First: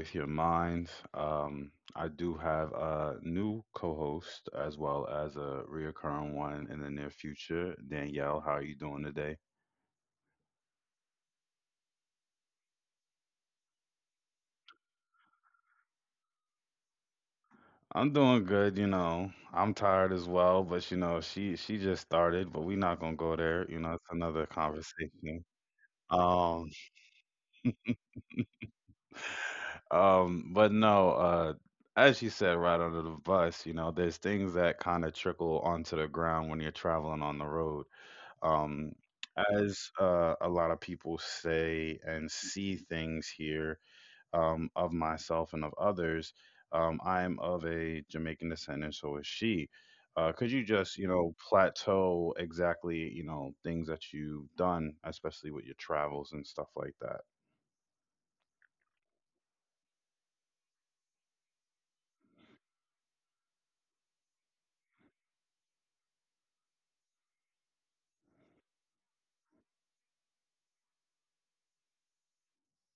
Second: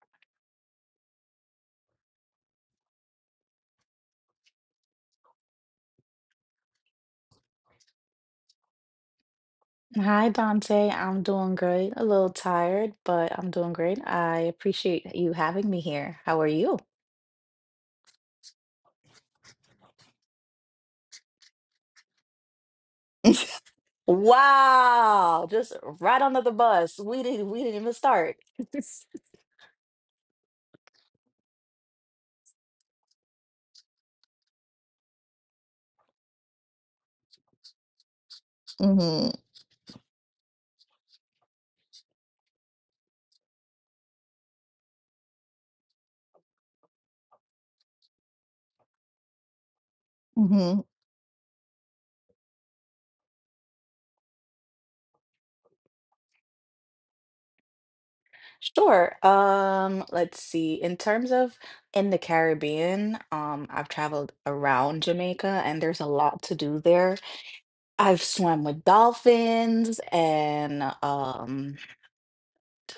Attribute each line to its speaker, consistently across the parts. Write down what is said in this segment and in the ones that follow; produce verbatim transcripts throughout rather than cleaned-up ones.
Speaker 1: with Your Mind. Um, I do have a new co-host as well as a reoccurring one in the near future. Danielle, how are you doing today?
Speaker 2: Hi, Dante. I'm doing great. A little tired, but I'm doing great. I appreciate you having me here. How are you?
Speaker 1: I'm doing good, you know. I'm tired as well, but you know, she she just started, but we're not gonna go there. You know, it's another conversation.
Speaker 2: Wow, just right under the
Speaker 1: Um,
Speaker 2: bus. We didn't we didn't even start.
Speaker 1: um, but no, uh, as you said, right under the bus, you know, there's things that kind of trickle onto the ground when you're traveling on the road. Um,
Speaker 2: hmm
Speaker 1: as uh, a lot of people say and see things here, um, of myself and of others, um, I'm of a Jamaican descent, and so is she. Uh, could you
Speaker 2: hmm
Speaker 1: just, you know, plateau exactly, you know, things that you've done, especially with your travels and stuff like that?
Speaker 2: Sure. Um, let's see. In terms of in the Caribbean, um, I've traveled around Jamaica and there's a lot to do there. I've swam with dolphins and um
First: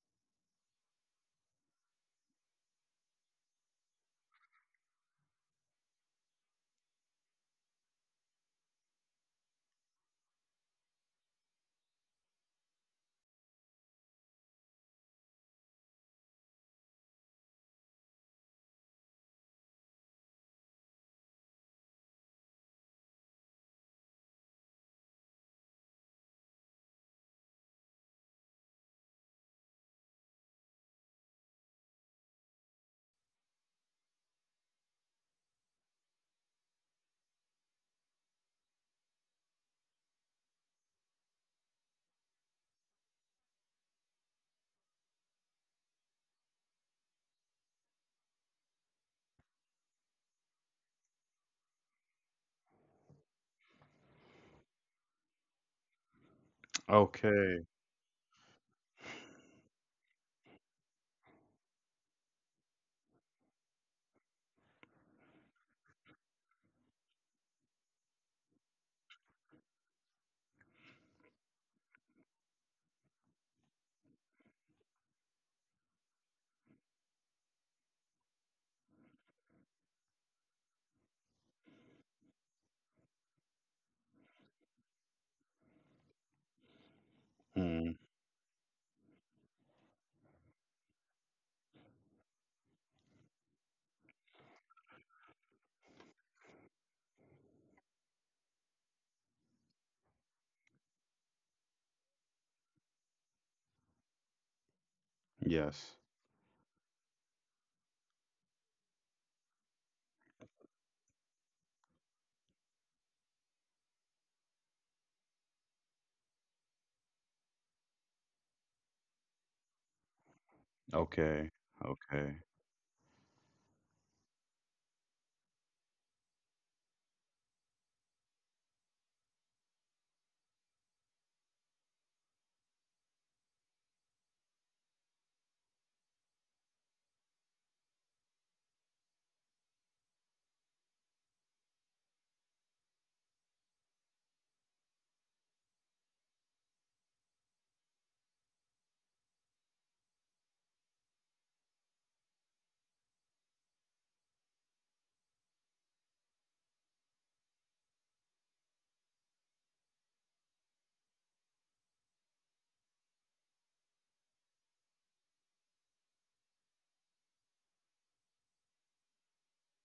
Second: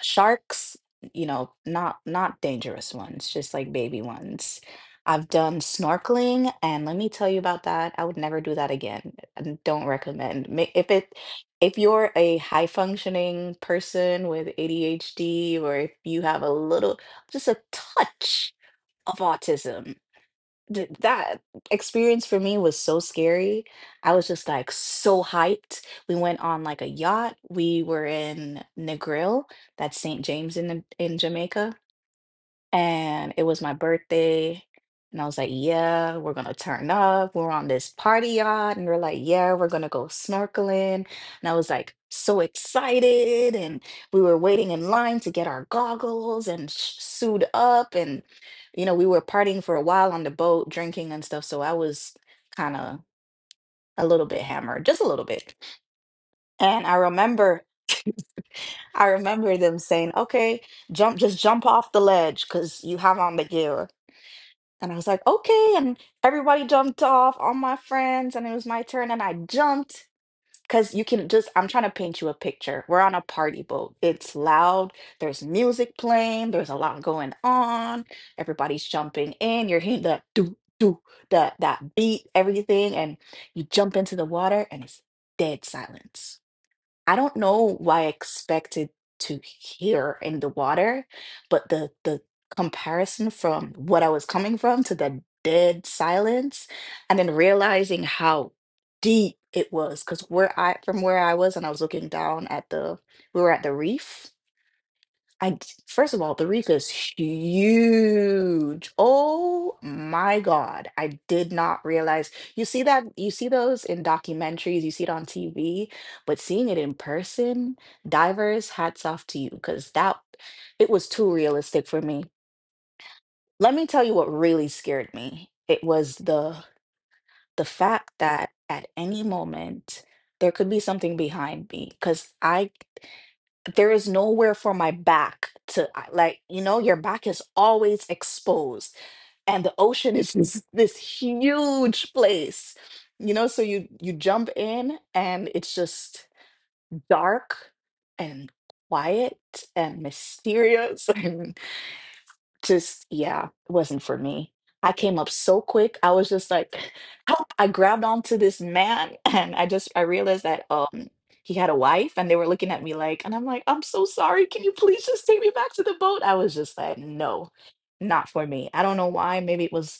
Speaker 2: sharks, you know, not not dangerous ones, just like baby ones. I've done snorkeling, and let me tell you about that, I would never do that again and don't recommend. Ma- if it, if you're a high functioning person with adhd, or if you have a little, just a touch of autism D, that experience for me was so scary. I was just, like, so hyped. We went on, like, a yacht. We were in Negril, that's Saint James in the, in Jamaica, and it was my birthday. And I was like, yeah, we're gonna turn up. We're on this party yacht. And they're like, yeah, we're gonna go snorkeling. And I was like, so excited. And we were waiting in line to get our goggles and sh- suit up. And, you know, we were partying for a while on the boat, drinking and stuff. So I was kind of a little bit hammered, just a little bit. And I remember,
Speaker 1: Okay.
Speaker 2: I remember them saying, okay, jump, just jump off the ledge because you have on the gear. And I was like, okay. And everybody jumped off, all my friends, and it was my turn. And I jumped because you can just, I'm trying to paint you a picture. We're on a party boat. It's loud. There's music playing. There's a lot going on. Everybody's jumping in. You're hearing the do, do, the, that beat, everything. And you jump into the water and it's dead silence. I don't know
Speaker 1: Mm,
Speaker 2: why I expected to hear in the water, but the the comparison from what I was coming from to the dead silence, and then realizing how deep it was, because where I from where I was, and I was looking down at the, we were at the reef. I d-
Speaker 1: yes.
Speaker 2: first of all, the reef is huge. Oh my God. I did not realize. You see that, you see those in documentaries, you see it on T V, but seeing it in person, divers, hats off to you, because that, it was too
Speaker 1: Okay.
Speaker 2: realistic for me.
Speaker 1: Okay.
Speaker 2: Let me tell you what really scared me. It was the the fact that at any moment there could be something behind me, because I, there is nowhere for my back to I- like, you know, your back is always exposed, and the ocean is this, this huge place, you know. So you you jump in and it's just dark and quiet and mysterious. Just yeah, it wasn't for me. I came up so quick. I was just like, help. I grabbed onto this man and I just, I realized that um he had a wife and they were looking at me like, and I'm like, I'm so sorry. Can you please just take me back to the boat? I was just like, no, not for me. I don't know why. Maybe it was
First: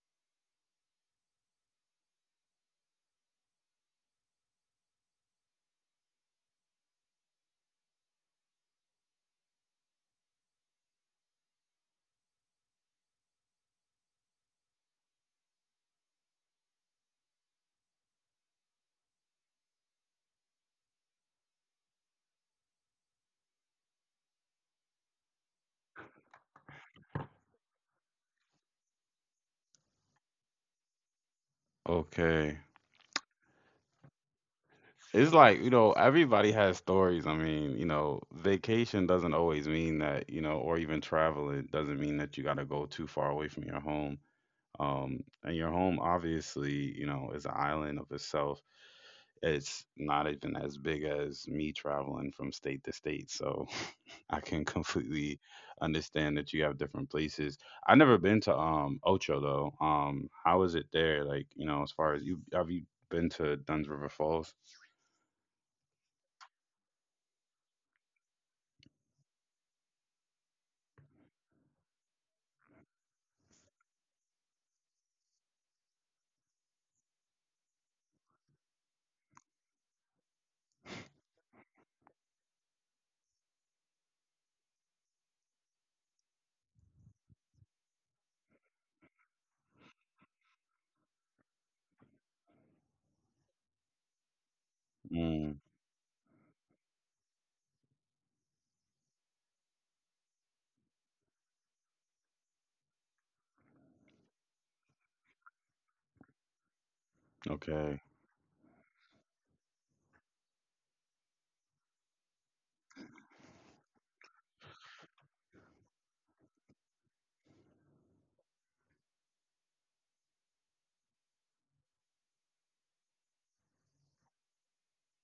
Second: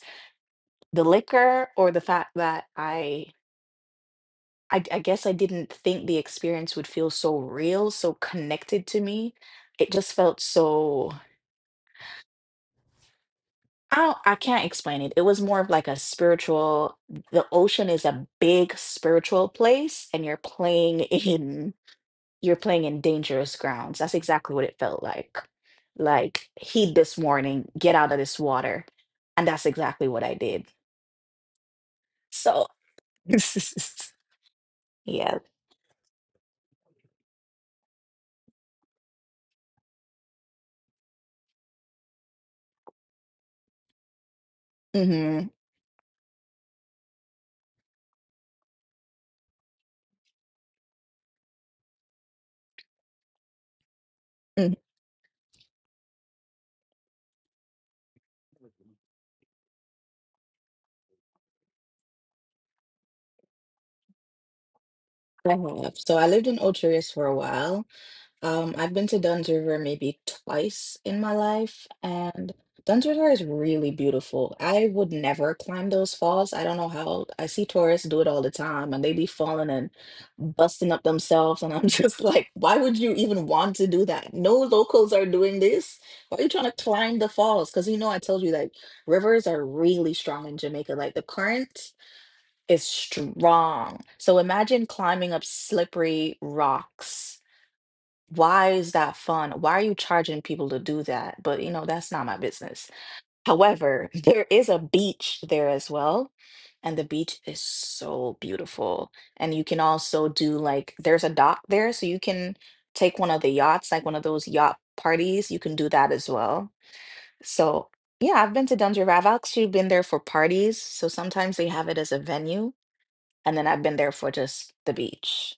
Speaker 2: the liquor or the fact that I I, I guess I didn't think the experience would feel so real, so connected to me. It just felt so. I I can't explain it. It was more of like a spiritual, the ocean is a big spiritual place and you're playing in, you're playing in dangerous grounds. That's exactly what it felt like. Like, heed this warning, get out of this water. And that's exactly what I did.
Speaker 1: Okay.
Speaker 2: So,
Speaker 1: It's
Speaker 2: yeah.
Speaker 1: like, you know, everybody has stories. I mean, you know, vacation doesn't always mean that, you know, or even travel, it doesn't mean that you got to go too far away from your home. Um,
Speaker 2: Mm-hmm.
Speaker 1: and your home, obviously, you know, is an island of itself. It's not even as big as me traveling from state to state. So I
Speaker 2: I
Speaker 1: can completely understand that you have different places. I've never been to um Ocho though. Um, how is it there? Like, you know, as far as you have you been to Duns River Falls?
Speaker 2: have. So I lived in Ocherius for a while. Um, I've been to Dunn's River maybe twice in my life, and Dunn's River is really beautiful. I would never climb those falls. I don't know how. I see tourists do it all the time, and they be falling and busting up themselves, and I'm just like, why would you even want to do that? No locals are doing this. Why are you trying to climb the falls? Because, you know, I told you like rivers are really strong in Jamaica. Like the current is strong. So imagine climbing up
Speaker 1: Mm,
Speaker 2: slippery rocks. Why is that fun? Why are you charging people to do that? But you know, that's not my business. However, there is a beach there as well. And the beach is
Speaker 1: okay.
Speaker 2: so beautiful. And you can also do like, there's a dock there. So you can take one of the yachts, like one of those yacht parties. You can do that as well. So, yeah, I've been to Dundee. I've actually been there for parties. So sometimes they have it as a venue. And then I've been there for just the beach.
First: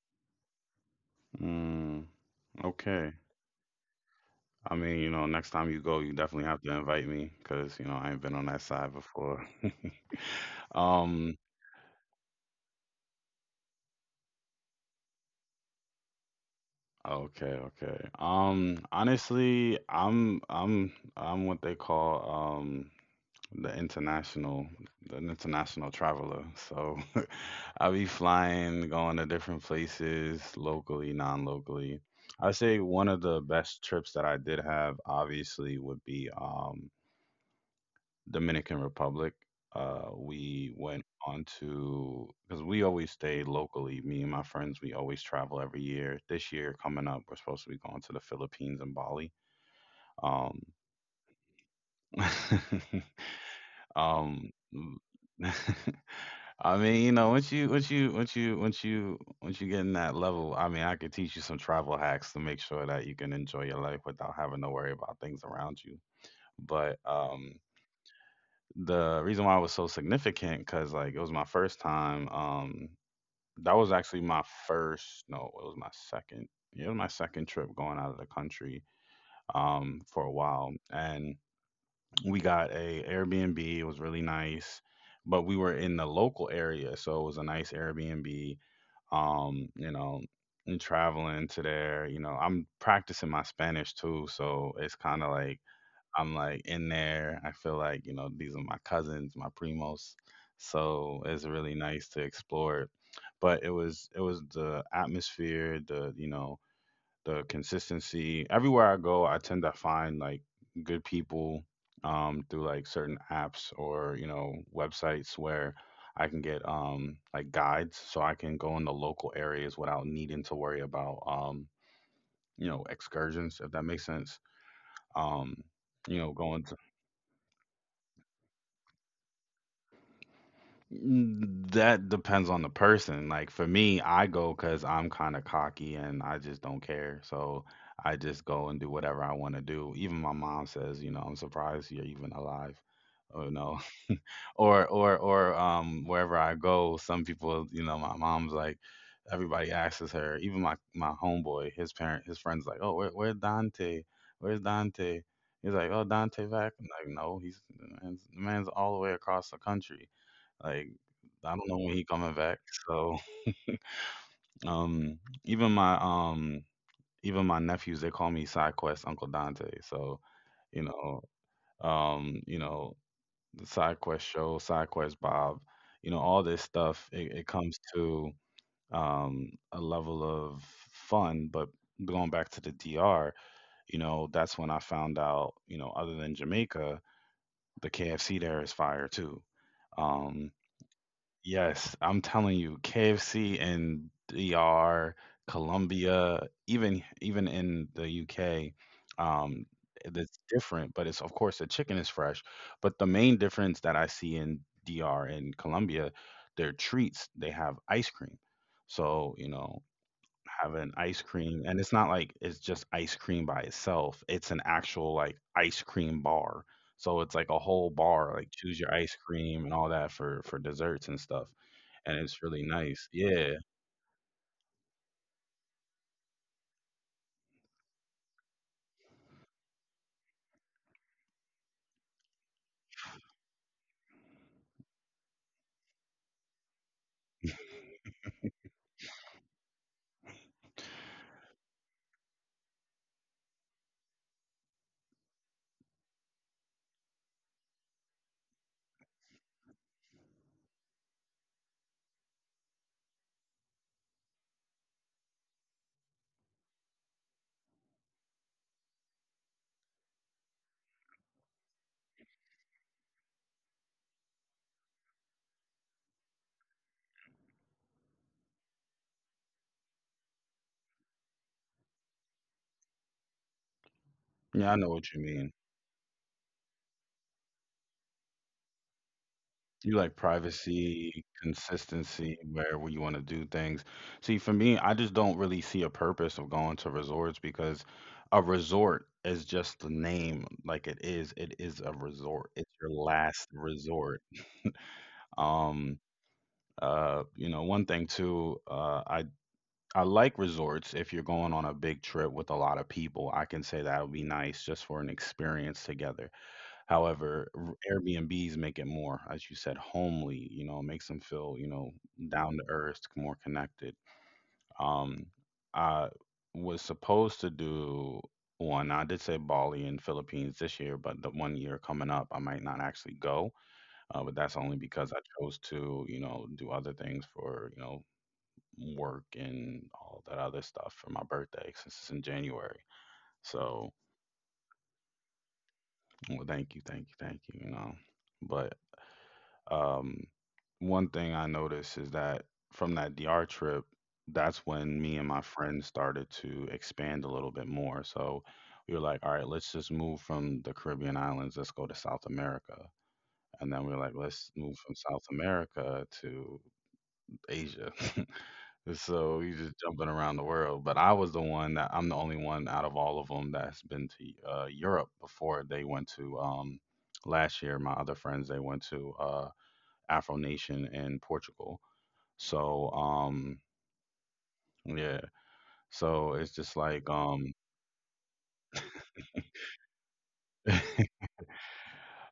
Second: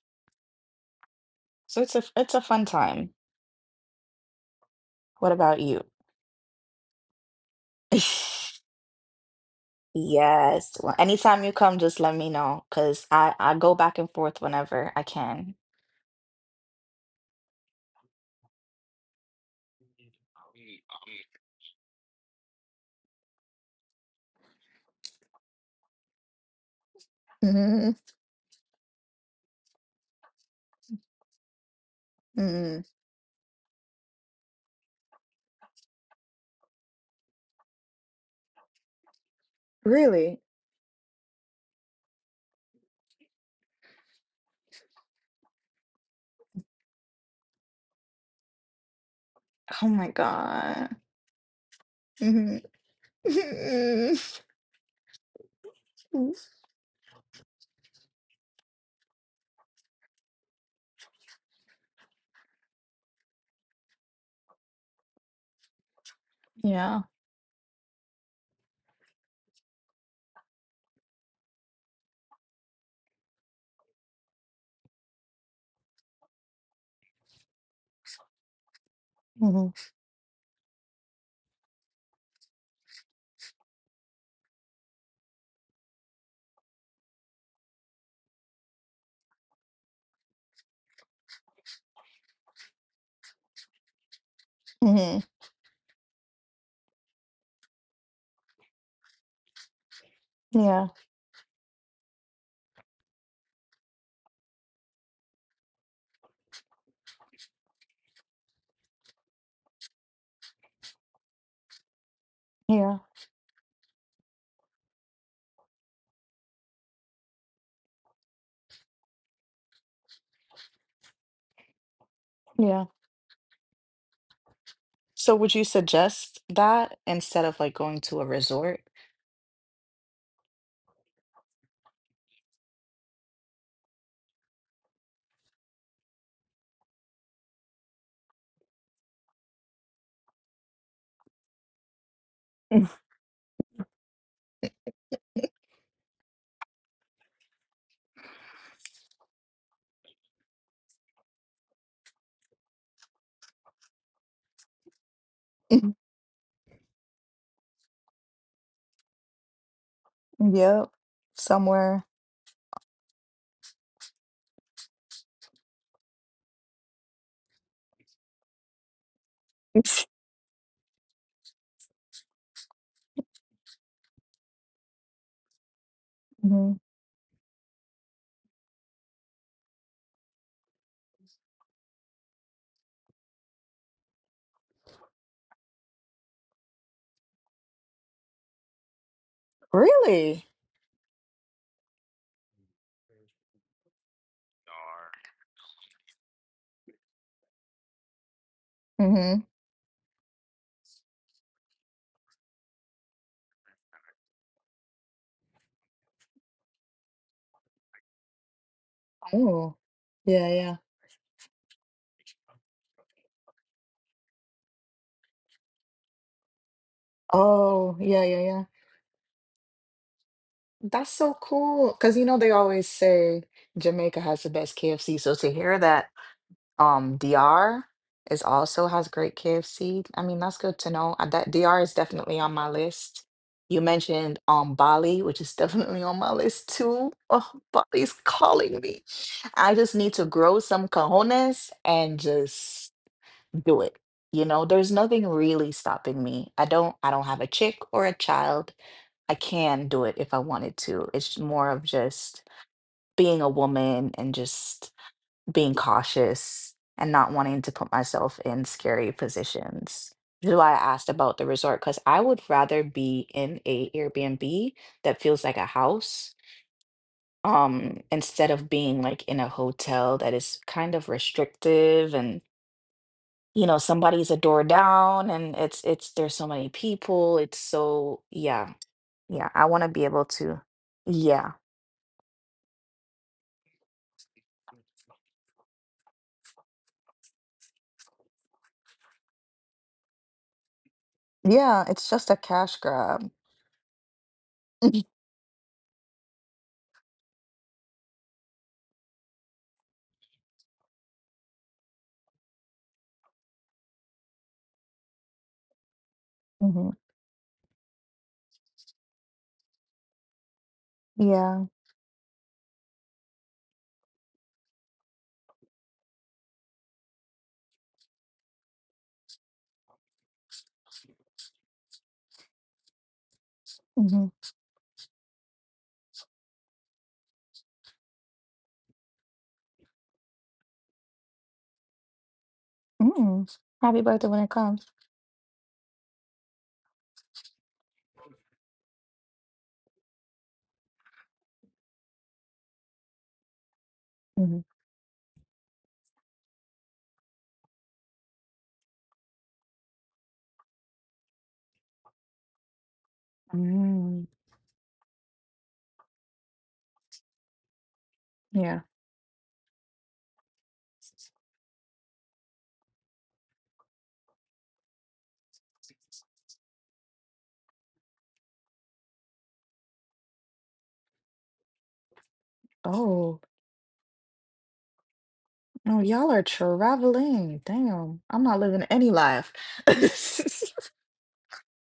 Speaker 2: So it's a,
Speaker 1: Mm,
Speaker 2: it's a fun
Speaker 1: okay.
Speaker 2: time.
Speaker 1: I mean, you know,
Speaker 2: What
Speaker 1: next
Speaker 2: about
Speaker 1: time you
Speaker 2: you?
Speaker 1: go, you definitely have to invite me because, you know, I ain't been on that side before.
Speaker 2: Yes. Well,
Speaker 1: Um,
Speaker 2: anytime you come, just let me know because I, I go back and forth whenever I can.
Speaker 1: okay, okay. Um, honestly, I'm I'm I'm what they call um the international the international traveler. So I'll
Speaker 2: Mhm,
Speaker 1: be flying, going to different places, locally, non-locally. I'd say
Speaker 2: mhm.
Speaker 1: one of the best trips that I did have obviously would be um Dominican Republic. Uh,
Speaker 2: Really?
Speaker 1: we went on to because we always stay locally. Me and my friends, we always travel every year. This year coming up, we're supposed to be going to the Philippines and Bali.
Speaker 2: Oh my
Speaker 1: Um,
Speaker 2: God. Mhm.
Speaker 1: um, I mean, you know, once you once you once you once you once you get in that level, I mean, I could teach you some travel hacks to make sure that you can enjoy your life without having to worry about things around you. But
Speaker 2: Yeah.
Speaker 1: um, the reason why it was so significant because like it was my first time, um that was actually my first, no, it was my second, yeah, it was my second trip going out of the country
Speaker 2: Mhm,
Speaker 1: um for a while, and we got a Airbnb. It was really nice, but we were in the local area, so it was a nice Airbnb. Um you know, and traveling to there, you know, I'm practicing my Spanish too, so it's kind of
Speaker 2: mhm.
Speaker 1: like I'm like in there. I feel like, you know, these are my cousins, my primos.
Speaker 2: Yeah.
Speaker 1: So it's really nice to explore it. But it was it was the atmosphere, the, you know, the consistency. Everywhere I go, I tend to find like good people um through like certain
Speaker 2: Yeah.
Speaker 1: apps or, you know, websites where I can get um like guides so I can go in the local areas without needing to worry about, um, you know,
Speaker 2: Yeah.
Speaker 1: excursions, if that makes sense. Um,
Speaker 2: So would you
Speaker 1: you know,
Speaker 2: suggest
Speaker 1: going.
Speaker 2: that instead of like going to a resort?
Speaker 1: Mm, That depends on the person. Like for me, I go because I'm kind of cocky and I just don't care. So I just go and do whatever I want to do. Even my mom says, you know, I'm surprised you're even alive. Oh, no. Or or or um wherever I go, some people, you know, my mom's like, everybody asks her. Even my my homeboy, his parent, his friends, like, oh, where where Dante? Where's Dante? He's like, oh, Dante back. I'm like, no, he's the man's the man's all the way across the country. Like,
Speaker 2: Yep.
Speaker 1: I don't know when he
Speaker 2: Somewhere.
Speaker 1: coming back. So um, even my um, even my nephews they call me Side Quest Uncle Dante. So you know, um, you know the Side Quest show, Side Quest Bob, you know all this
Speaker 2: Mhm.
Speaker 1: stuff. It, it comes to, um, a level of fun, but going back to the D R, you know that's when I found out, you know, other than Jamaica, the K F C there is fire too. Um,
Speaker 2: Really?
Speaker 1: Yes, I'm telling you, K F C in D R, Colombia, even even in the U K, um,
Speaker 2: Mm-hmm.
Speaker 1: it's different, but it's of course the chicken is fresh. But the main difference that I see in D R and Colombia, their treats, they have ice cream. So, you know,
Speaker 2: Oh, yeah,
Speaker 1: having
Speaker 2: yeah.
Speaker 1: ice cream, and it's not like it's just ice cream by itself. It's an actual like ice cream bar. So it's like a whole bar,
Speaker 2: Oh,
Speaker 1: like
Speaker 2: yeah,
Speaker 1: choose
Speaker 2: yeah,
Speaker 1: your
Speaker 2: yeah.
Speaker 1: ice cream and all that for for desserts and stuff
Speaker 2: That's so
Speaker 1: and
Speaker 2: cool.
Speaker 1: it's
Speaker 2: Because
Speaker 1: really
Speaker 2: you know they
Speaker 1: nice.
Speaker 2: always
Speaker 1: Yeah.
Speaker 2: say Jamaica has the best K F C. So to hear that um D R is also has great K F C, I mean that's good to know. Uh, That D R is definitely on my list. You mentioned um Bali, which is definitely on my list too. Oh, Bali's calling me. I just need to grow some cojones and just do it. You know, there's nothing really stopping me. I don't I don't have a chick or a child. I can do it if I wanted to. It's more of just being a woman and just being cautious and not wanting to put myself in scary positions. This is why I asked about the resort because I would rather be in a Airbnb that feels like a house, um instead of being like in a hotel that is kind of restrictive, and you know somebody's
Speaker 1: Yeah,
Speaker 2: a
Speaker 1: I know
Speaker 2: door
Speaker 1: what you mean.
Speaker 2: down, and it's it's there's so many people, it's so yeah. Yeah,
Speaker 1: You
Speaker 2: I
Speaker 1: like
Speaker 2: want to be able to,
Speaker 1: privacy,
Speaker 2: yeah,
Speaker 1: consistency, where where you want to do things. See, for me, I just don't really see a purpose of going to resorts because a resort is just the name like it is. It is a
Speaker 2: yeah, it's
Speaker 1: resort.
Speaker 2: just
Speaker 1: It's
Speaker 2: a
Speaker 1: your
Speaker 2: cash
Speaker 1: last
Speaker 2: grab.
Speaker 1: resort. Um uh you know, one thing too, uh I I like resorts if you're going on a big trip with a lot of people. I can say that would be nice just for an experience together.
Speaker 2: hmm
Speaker 1: However, r Airbnbs make it more, as you said, homely, you know, it makes them feel, you know,
Speaker 2: yeah
Speaker 1: down to earth, more connected. Um, I was supposed to do one. I did say Bali and Philippines this year, but the one year coming up, I might not actually go. Uh, but that's
Speaker 2: hmm
Speaker 1: only because I chose to, you know, do other things for, you know, work and all that other stuff for my birthday since it's in January. So,
Speaker 2: mm Happy birthday when it comes.
Speaker 1: well, thank you, thank you, thank you, you know. But Um, one thing I noticed is that from that D R trip, that's
Speaker 2: Hmm
Speaker 1: when me and my friends started to expand a little bit more. So we were like, all right, let's just move from the Caribbean islands, let's go to South America. And then we were like, let's
Speaker 2: mm
Speaker 1: move from South America to Asia.
Speaker 2: yeah
Speaker 1: So we just jumping around the world. But I was the one that I'm the only one out of all of them that's been to uh, Europe before they went to, um, last year. My other friends, they went to. Uh, Afro Nation in Portugal. So um
Speaker 2: Oh
Speaker 1: yeah, so
Speaker 2: no,
Speaker 1: it's
Speaker 2: y'all
Speaker 1: just
Speaker 2: are
Speaker 1: like um
Speaker 2: traveling damn, I'm not living any life.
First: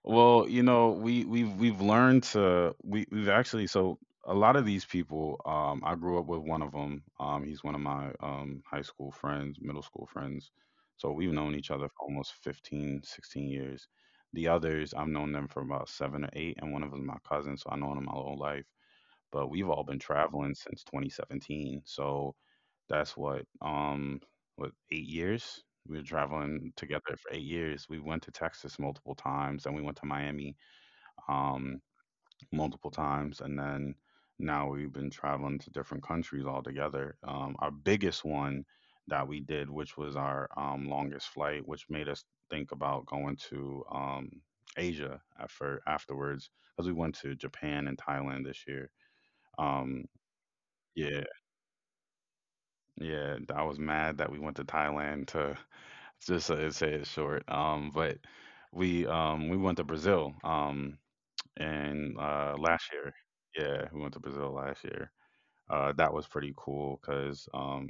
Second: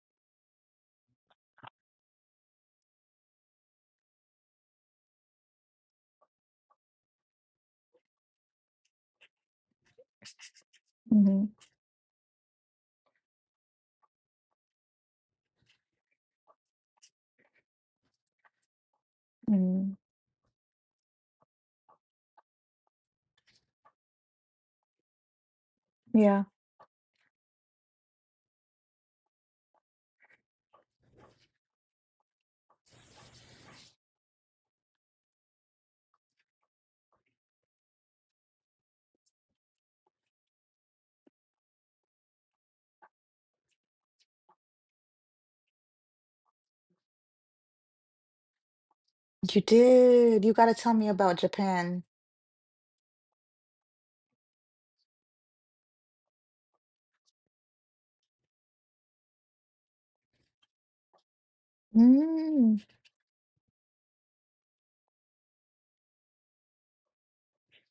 Speaker 1: well, you know, we we've we've learned to we we've actually, so a lot of these people um I grew up with one of them. Um he's one of my um high school friends, middle school friends. So we've
Speaker 2: hmm
Speaker 1: known each other for almost fifteen, sixteen years. The others, I've known them for about seven or eight and one of them's my cousin, so I know him my whole life. But we've all
Speaker 2: mm
Speaker 1: been traveling since twenty seventeen. So that's what, um what, eight years? We were
Speaker 2: yeah
Speaker 1: traveling together for eight years. We went to Texas multiple times and we went to Miami um multiple times and then now we've been traveling to different countries all together. Um our biggest one that we did which was our um longest flight which made us think about going to um Asia after afterwards because we went to Japan and Thailand this year.
Speaker 2: You
Speaker 1: Um,
Speaker 2: did, you got to tell me
Speaker 1: yeah,
Speaker 2: about japan.
Speaker 1: yeah, I was mad that we went to Thailand to just to say it short. Um, but we um we went to Brazil um and uh
Speaker 2: Mm.
Speaker 1: last year. Yeah, we went to Brazil last year. Uh, that was pretty cool because um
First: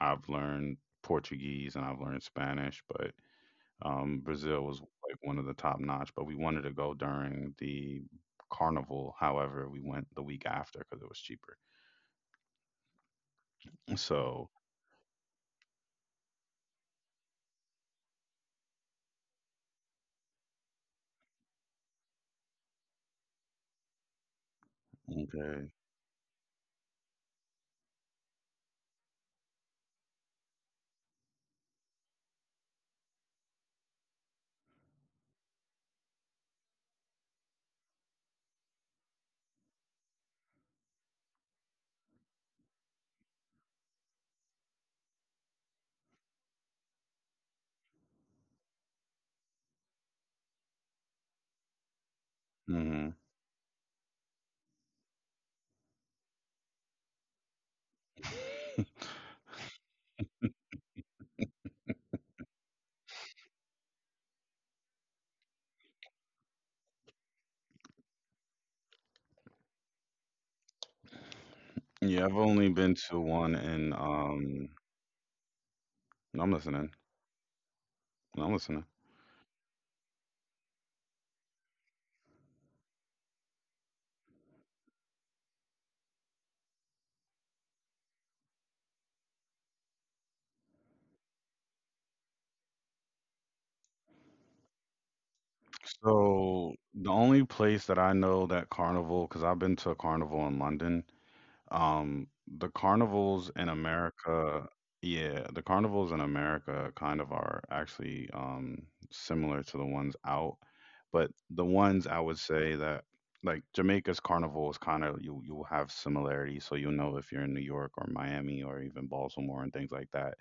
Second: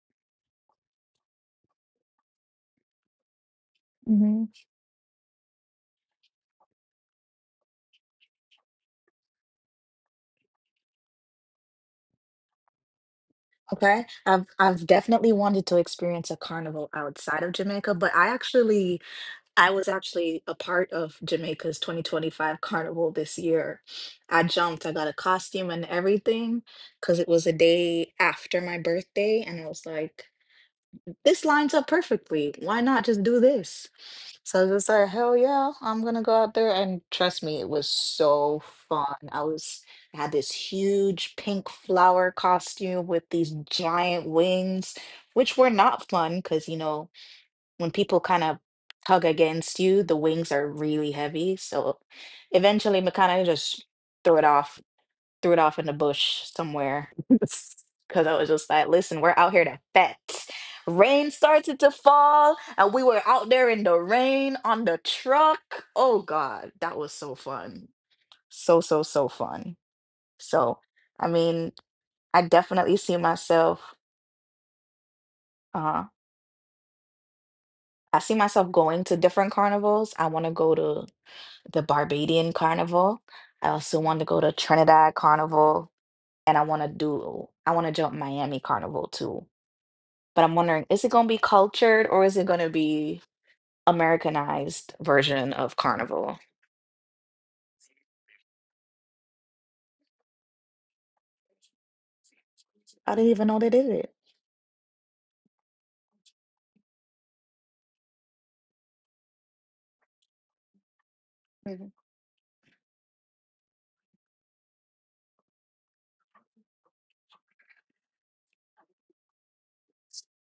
Speaker 1: I've learned Portuguese and I've learned Spanish, but um
Speaker 2: Mm-hmm.
Speaker 1: Brazil was like one of the top notch. But we wanted to go during the carnival. However, we went the week after because it was cheaper.
Speaker 2: Okay. I've
Speaker 1: So
Speaker 2: I've definitely wanted to experience a carnival outside of Jamaica, but I actually, I was actually a part of Jamaica's twenty twenty-five carnival this year. I jumped, I got a costume
Speaker 1: okay.
Speaker 2: and everything because it was a day after my birthday, and I was like, this lines up perfectly. Why not just do this? So I was just like, hell yeah, I'm gonna go out there. And trust me, it was so fun. I was I had this huge pink flower costume with these giant wings, which were not fun because, you know, when people kind of tug against you, the wings are really heavy. So eventually
Speaker 1: Hmm.
Speaker 2: Makana just threw it off threw it off in the bush somewhere because I was just like, listen, we're out here to fet. Rain started to fall, and we were out there in the rain on the truck. Oh God, that was so fun. So, so, so fun. So, I mean,
Speaker 1: Yeah,
Speaker 2: I
Speaker 1: I've only
Speaker 2: definitely
Speaker 1: been
Speaker 2: see
Speaker 1: to one
Speaker 2: myself,
Speaker 1: in, um
Speaker 2: uh,
Speaker 1: no, I'm listening.
Speaker 2: I see
Speaker 1: No, I'm
Speaker 2: myself
Speaker 1: listening.
Speaker 2: going to different carnivals. I want to go to the Barbadian Carnival. I also want to go to Trinidad Carnival, and I want to do, I want to jump Miami Carnival too, but I'm wondering, is it going to be cultured or is it going to be Americanized version of Carnival?
Speaker 1: So the only place that I know that carnival, because I've been to a carnival in London, um, the
Speaker 2: I didn't even
Speaker 1: carnivals
Speaker 2: know they
Speaker 1: in
Speaker 2: did it.
Speaker 1: America, yeah, the carnivals in America kind of are actually um similar to the ones out, but the
Speaker 2: Mm-hmm.
Speaker 1: ones I would say that like Jamaica's carnival is kind of you you'll have similarities, so you'll know if you're in New York or Miami or even Baltimore and things like that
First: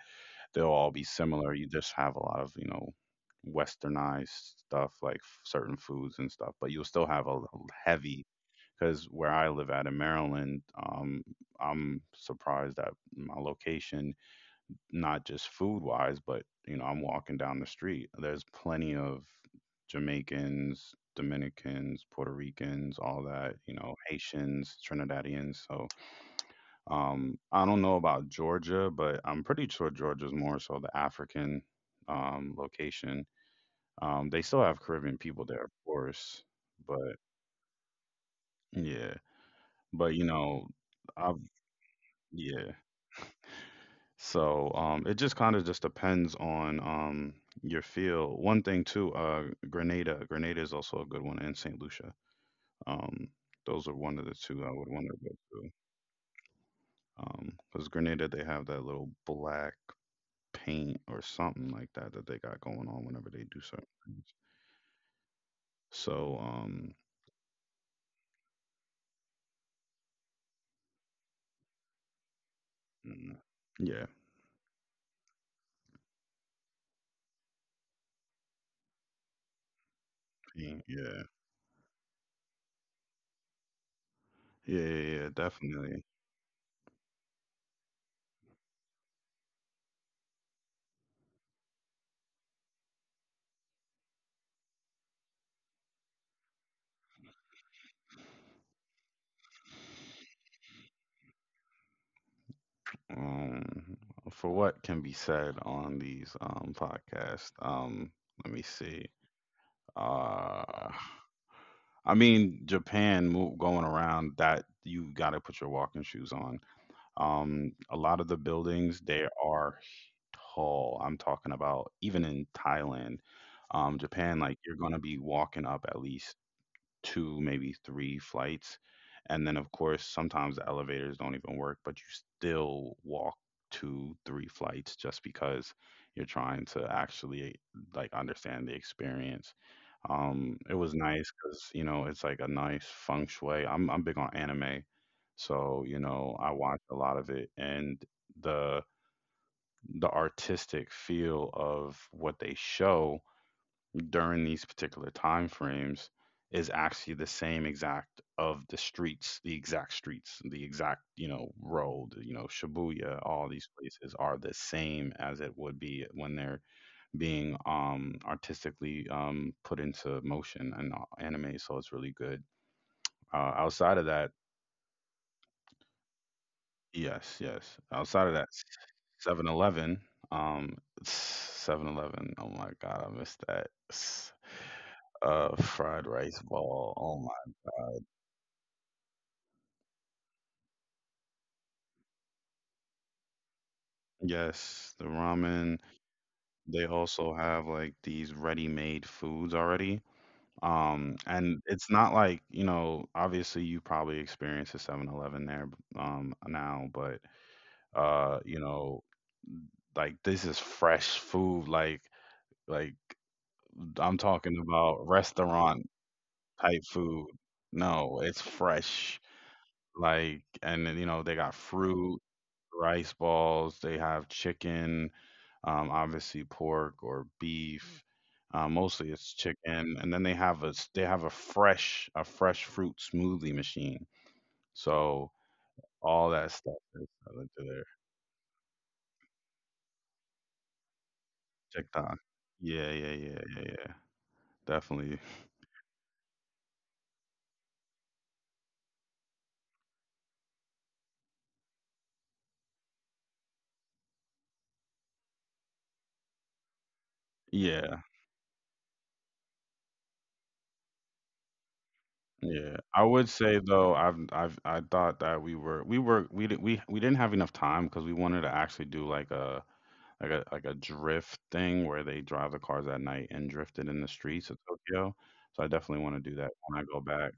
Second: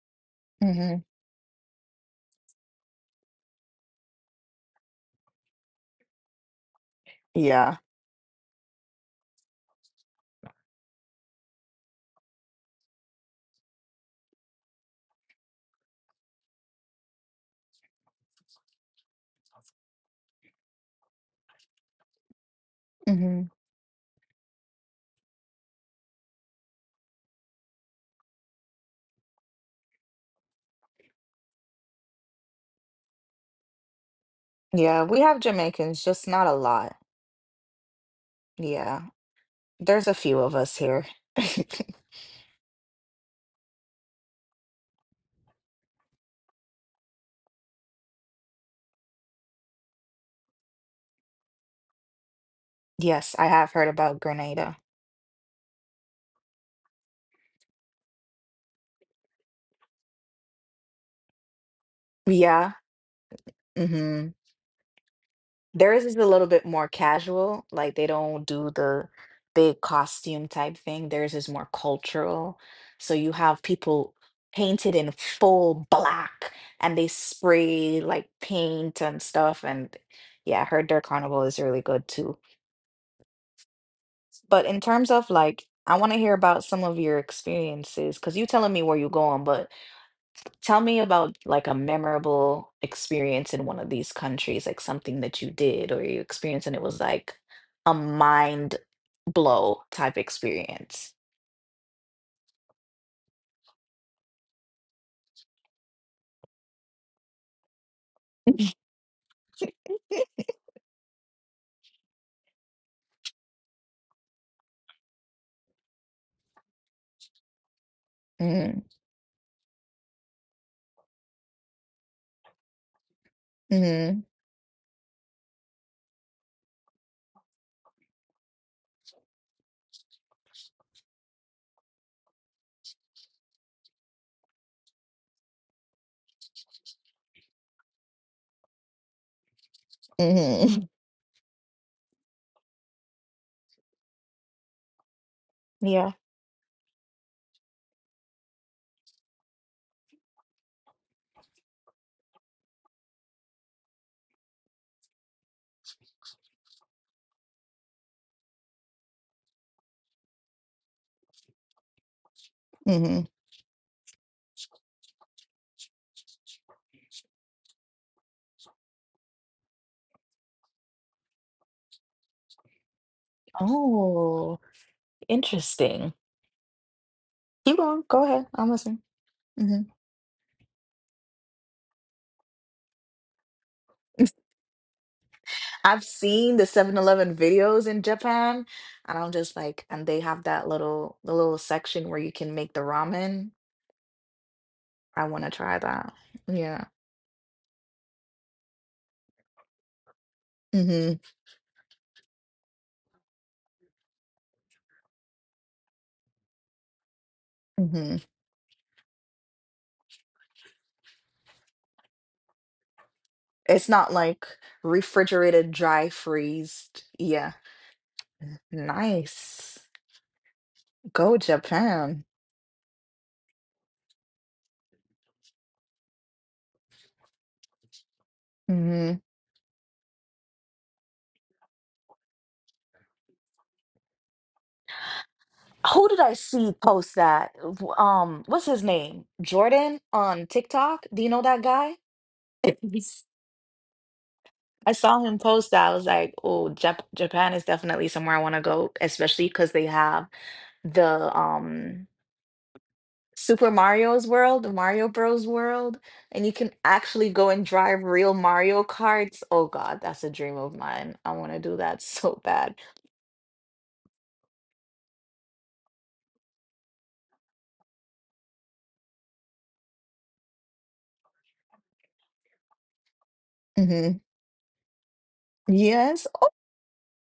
Speaker 1: they'll all
Speaker 2: hmm
Speaker 1: be similar. You just have a lot of, you know, westernized stuff like f- certain foods and stuff, but you'll still have a l-
Speaker 2: Yeah.
Speaker 1: heavy because where I live at in Maryland, um, I'm surprised at my location, not just food wise, but you know, I'm walking down the street. There's plenty of Jamaicans, Dominicans, Puerto Ricans, all
Speaker 2: hmm
Speaker 1: that, you know, Haitians, Trinidadians. So um, I don't know about Georgia, but I'm pretty sure Georgia's more so the African um, location. Um, they still have Caribbean
Speaker 2: Yeah,
Speaker 1: people
Speaker 2: we
Speaker 1: there,
Speaker 2: have
Speaker 1: of
Speaker 2: Jamaicans,
Speaker 1: course,
Speaker 2: just not a
Speaker 1: but
Speaker 2: lot.
Speaker 1: yeah,
Speaker 2: Yeah,
Speaker 1: but you
Speaker 2: there's a
Speaker 1: know,
Speaker 2: few of us
Speaker 1: I've
Speaker 2: here.
Speaker 1: yeah. So um, it just kind of just depends on um, your field. One thing too, uh, Grenada. Grenada is also a good one, and Saint Lucia. Um, those are
Speaker 2: Yes,
Speaker 1: one
Speaker 2: I
Speaker 1: of the
Speaker 2: have heard
Speaker 1: two I would
Speaker 2: about
Speaker 1: want to go
Speaker 2: Grenada.
Speaker 1: to. Um, because Grenada, they have that little black paint or something like that that they got going on whenever
Speaker 2: Yeah.
Speaker 1: they do certain things.
Speaker 2: hmm
Speaker 1: So,
Speaker 2: Theirs is
Speaker 1: um,
Speaker 2: a little bit more casual, like they don't do the big costume type thing. Theirs is more cultural.
Speaker 1: mm,
Speaker 2: So you
Speaker 1: yeah,
Speaker 2: have people painted in full black, and they spray like paint and stuff. And
Speaker 1: paint,
Speaker 2: yeah, I
Speaker 1: yeah,
Speaker 2: heard their carnival is really good too.
Speaker 1: yeah,
Speaker 2: But
Speaker 1: yeah,
Speaker 2: in
Speaker 1: yeah,
Speaker 2: terms of like,
Speaker 1: definitely.
Speaker 2: I want to hear about some of your experiences because you telling me where you're going, but tell me about like a memorable experience in one of these countries, like something that you did or you experienced and it was like a mind blow type experience.
Speaker 1: Um, for what can be said on these um podcasts, um, let me see. Uh, I mean, Japan move, going around that you got to put your walking shoes on. Um, a lot of the
Speaker 2: Mm-hmm.
Speaker 1: buildings they are tall. I'm talking about even in Thailand, um,
Speaker 2: Mm-hmm.
Speaker 1: Japan, like you're gonna be walking up at least two, maybe three flights. And then of course, sometimes the elevators don't even work, but you still walk two, three flights just because you're trying to actually like understand the experience. Um, it
Speaker 2: Mm-hmm.
Speaker 1: was nice because, you know, it's like a nice feng shui. I'm I'm big on anime. So, you
Speaker 2: Yeah.
Speaker 1: know, I watch a lot of it, and the the artistic feel of what they show during these particular time frames is actually the same exact of the streets, the exact streets, the exact, you know, road, you know, Shibuya,
Speaker 2: Mm-hmm.
Speaker 1: all these places are the same as it would be when they're being um artistically um put into motion and uh, anime, so it's really good. Uh, outside of that,
Speaker 2: Oh, interesting.
Speaker 1: yes,
Speaker 2: Keep
Speaker 1: yes.
Speaker 2: going. Go
Speaker 1: Outside of
Speaker 2: ahead.
Speaker 1: that,
Speaker 2: I'm listening.
Speaker 1: Seven
Speaker 2: hmm
Speaker 1: Eleven, um, Seven Eleven. Oh my god, I missed that. S- Uh,
Speaker 2: I've
Speaker 1: fried rice
Speaker 2: seen the Seven
Speaker 1: ball. Oh
Speaker 2: Eleven
Speaker 1: my.
Speaker 2: videos in Japan, and I'm just like, and they have that little the little section where you can make the ramen.
Speaker 1: Yes, the
Speaker 2: I want to try
Speaker 1: ramen.
Speaker 2: that. Yeah.
Speaker 1: They also have like these ready-made foods already. Um, and it's not like, you know, obviously you probably experienced a Seven Eleven there um now, but
Speaker 2: Mhm.
Speaker 1: uh, you know, like this is fresh food, like like
Speaker 2: It's not
Speaker 1: I'm
Speaker 2: like
Speaker 1: talking about
Speaker 2: refrigerated,
Speaker 1: restaurant
Speaker 2: dry
Speaker 1: type
Speaker 2: freezed.
Speaker 1: food.
Speaker 2: Yeah.
Speaker 1: No, it's fresh.
Speaker 2: Nice.
Speaker 1: Like, and then, you know,
Speaker 2: Go
Speaker 1: they got
Speaker 2: Japan.
Speaker 1: fruit, rice balls, they have chicken, um, obviously pork or beef. Uh, mostly
Speaker 2: Mhm.
Speaker 1: it's chicken, and then they have a s- they have a fresh a fresh fruit smoothie machine. So
Speaker 2: Who did
Speaker 1: all
Speaker 2: I
Speaker 1: that
Speaker 2: see
Speaker 1: stuff is
Speaker 2: post
Speaker 1: under
Speaker 2: that?
Speaker 1: to their
Speaker 2: W- Um, what's his name? Jordan on TikTok. Do you know that guy?
Speaker 1: TikTok. Yeah, yeah,
Speaker 2: He's-
Speaker 1: yeah, yeah, yeah.
Speaker 2: I
Speaker 1: Definitely.
Speaker 2: saw him post that. I was like, "Oh, Jap Japan is definitely somewhere I want to go, especially because they have the um." Super Mario's World, Mario Bros. World, and you can actually
Speaker 1: Yeah.
Speaker 2: go and drive real Mario Karts. Oh God, that's a dream of mine. I want to do that
Speaker 1: Yeah,
Speaker 2: so
Speaker 1: I
Speaker 2: bad.
Speaker 1: would say though, I've I've I thought that we were we were we did we we didn't have enough time because we wanted to actually do like a like a like a drift thing where they drive the cars at night and drift it in the
Speaker 2: hmm
Speaker 1: streets of Tokyo. So I definitely want to do
Speaker 2: Yes,
Speaker 1: that
Speaker 2: oh,
Speaker 1: when I go back.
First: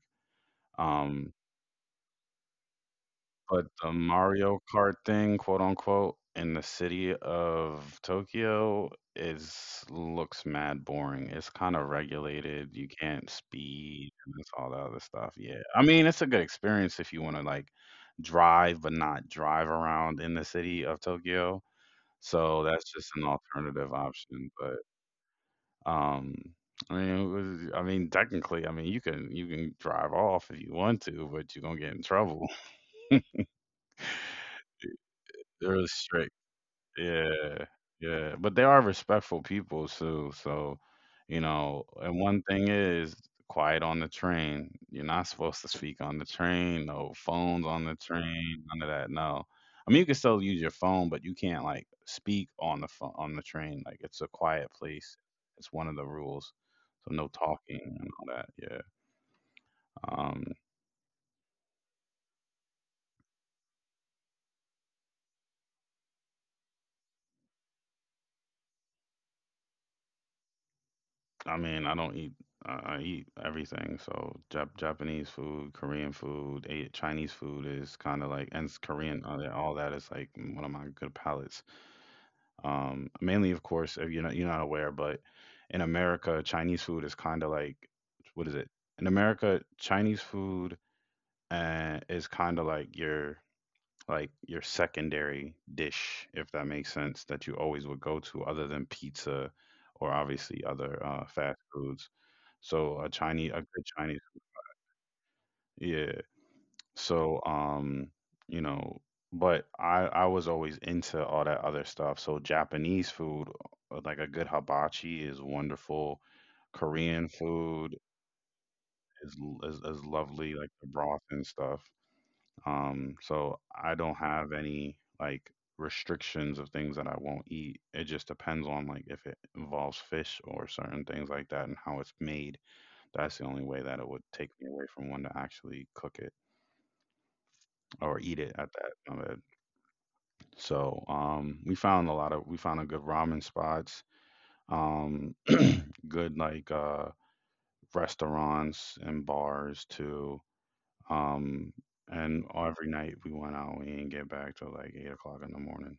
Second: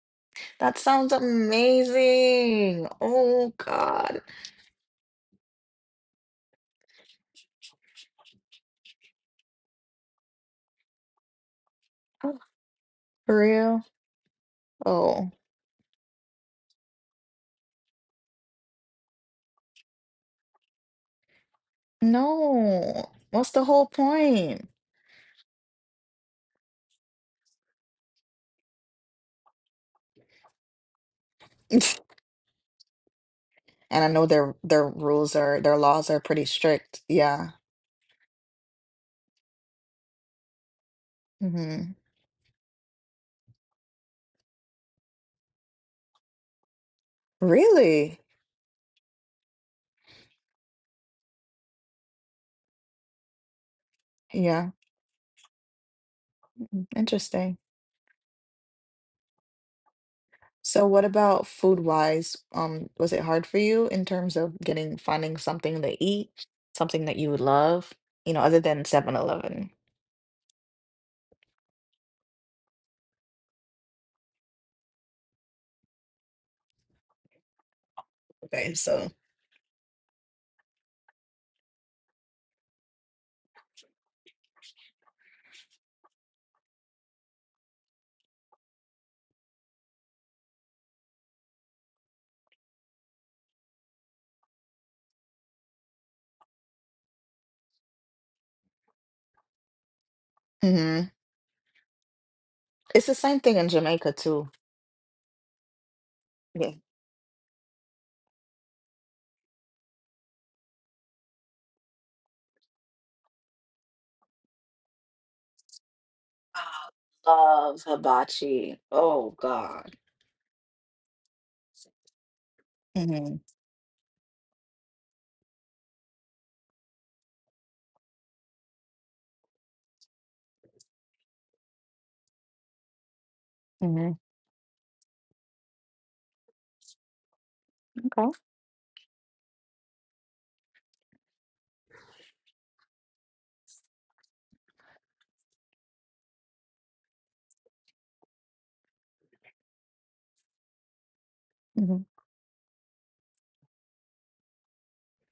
Speaker 2: that sounds
Speaker 1: Um,
Speaker 2: amazing. Oh
Speaker 1: but the
Speaker 2: God.
Speaker 1: Mario Kart thing, quote unquote, in the city of Tokyo is looks mad boring. It's kind of
Speaker 2: Oh,
Speaker 1: regulated. You can't
Speaker 2: for real?
Speaker 1: speed and it's all the other
Speaker 2: Oh
Speaker 1: stuff. Yeah. I mean, it's a good experience if you want to like drive but not drive around in the city of Tokyo. So that's just
Speaker 2: no,
Speaker 1: an
Speaker 2: what's the whole
Speaker 1: alternative option,
Speaker 2: point?
Speaker 1: but um I mean, it was- I mean, technically, I mean, you can you can drive off if you want to, but you're gonna get in trouble.
Speaker 2: And I know their their rules are their
Speaker 1: They're
Speaker 2: laws are
Speaker 1: strict.
Speaker 2: pretty strict. Yeah.
Speaker 1: Yeah, yeah, but they are respectful people too. So, you know,
Speaker 2: hmm
Speaker 1: and one thing is quiet on the train. You're not supposed to speak on the train. No phones on the
Speaker 2: Really?
Speaker 1: train. None of that. No. I mean, you can still use your phone, but you can't like speak on the phone on the train. Like it's a
Speaker 2: Yeah.
Speaker 1: quiet place. It's one of the rules. So no
Speaker 2: Interesting.
Speaker 1: talking and all that. Yeah. Um,
Speaker 2: So what about food wise? Um, was it hard for you in terms of getting finding something to eat, something that you would love, you know, other than Seven Eleven?
Speaker 1: I mean, I don't eat. I I eat everything. So Jap- Japanese food, Korean food, A- Chinese food is kind of
Speaker 2: Okay,
Speaker 1: like, and s-
Speaker 2: so.
Speaker 1: Korean, all that all that is like one of my good palates. Um, mainly, of course, if you're not you're not aware, but in America, Chinese food is kind of like, what is it? In America, Chinese food uh, is kind of like your like your secondary dish, if that makes sense, that you always would go to, other than pizza or obviously
Speaker 2: hmm
Speaker 1: other uh, fast foods.
Speaker 2: It's the
Speaker 1: So a
Speaker 2: same thing in
Speaker 1: Chinese, a good
Speaker 2: Jamaica
Speaker 1: Chinese,
Speaker 2: too.
Speaker 1: yeah.
Speaker 2: Yeah.
Speaker 1: So um, you know, but I I was always into all that other stuff. So Japanese food, uh, like a good hibachi, is wonderful. Korean
Speaker 2: Love
Speaker 1: food
Speaker 2: hibachi. Oh
Speaker 1: is l- is,
Speaker 2: God.
Speaker 1: is lovely, like the broth and stuff. Um,
Speaker 2: Mm-hmm.
Speaker 1: so I don't have any like restrictions of things that I won't eat. It just depends on like if it involves fish or certain things like that and how it's made. That's the only way that it would
Speaker 2: Mm-hmm.
Speaker 1: take me away from wanting to actually cook it or eat it
Speaker 2: Okay.
Speaker 1: at that. My bad. So um, we found a lot of we found a good ramen spots, um, good like uh, restaurants and bars too. Um, and
Speaker 2: Mhm.
Speaker 1: every night we went out, we didn't get back till like eight o'clock in the morning.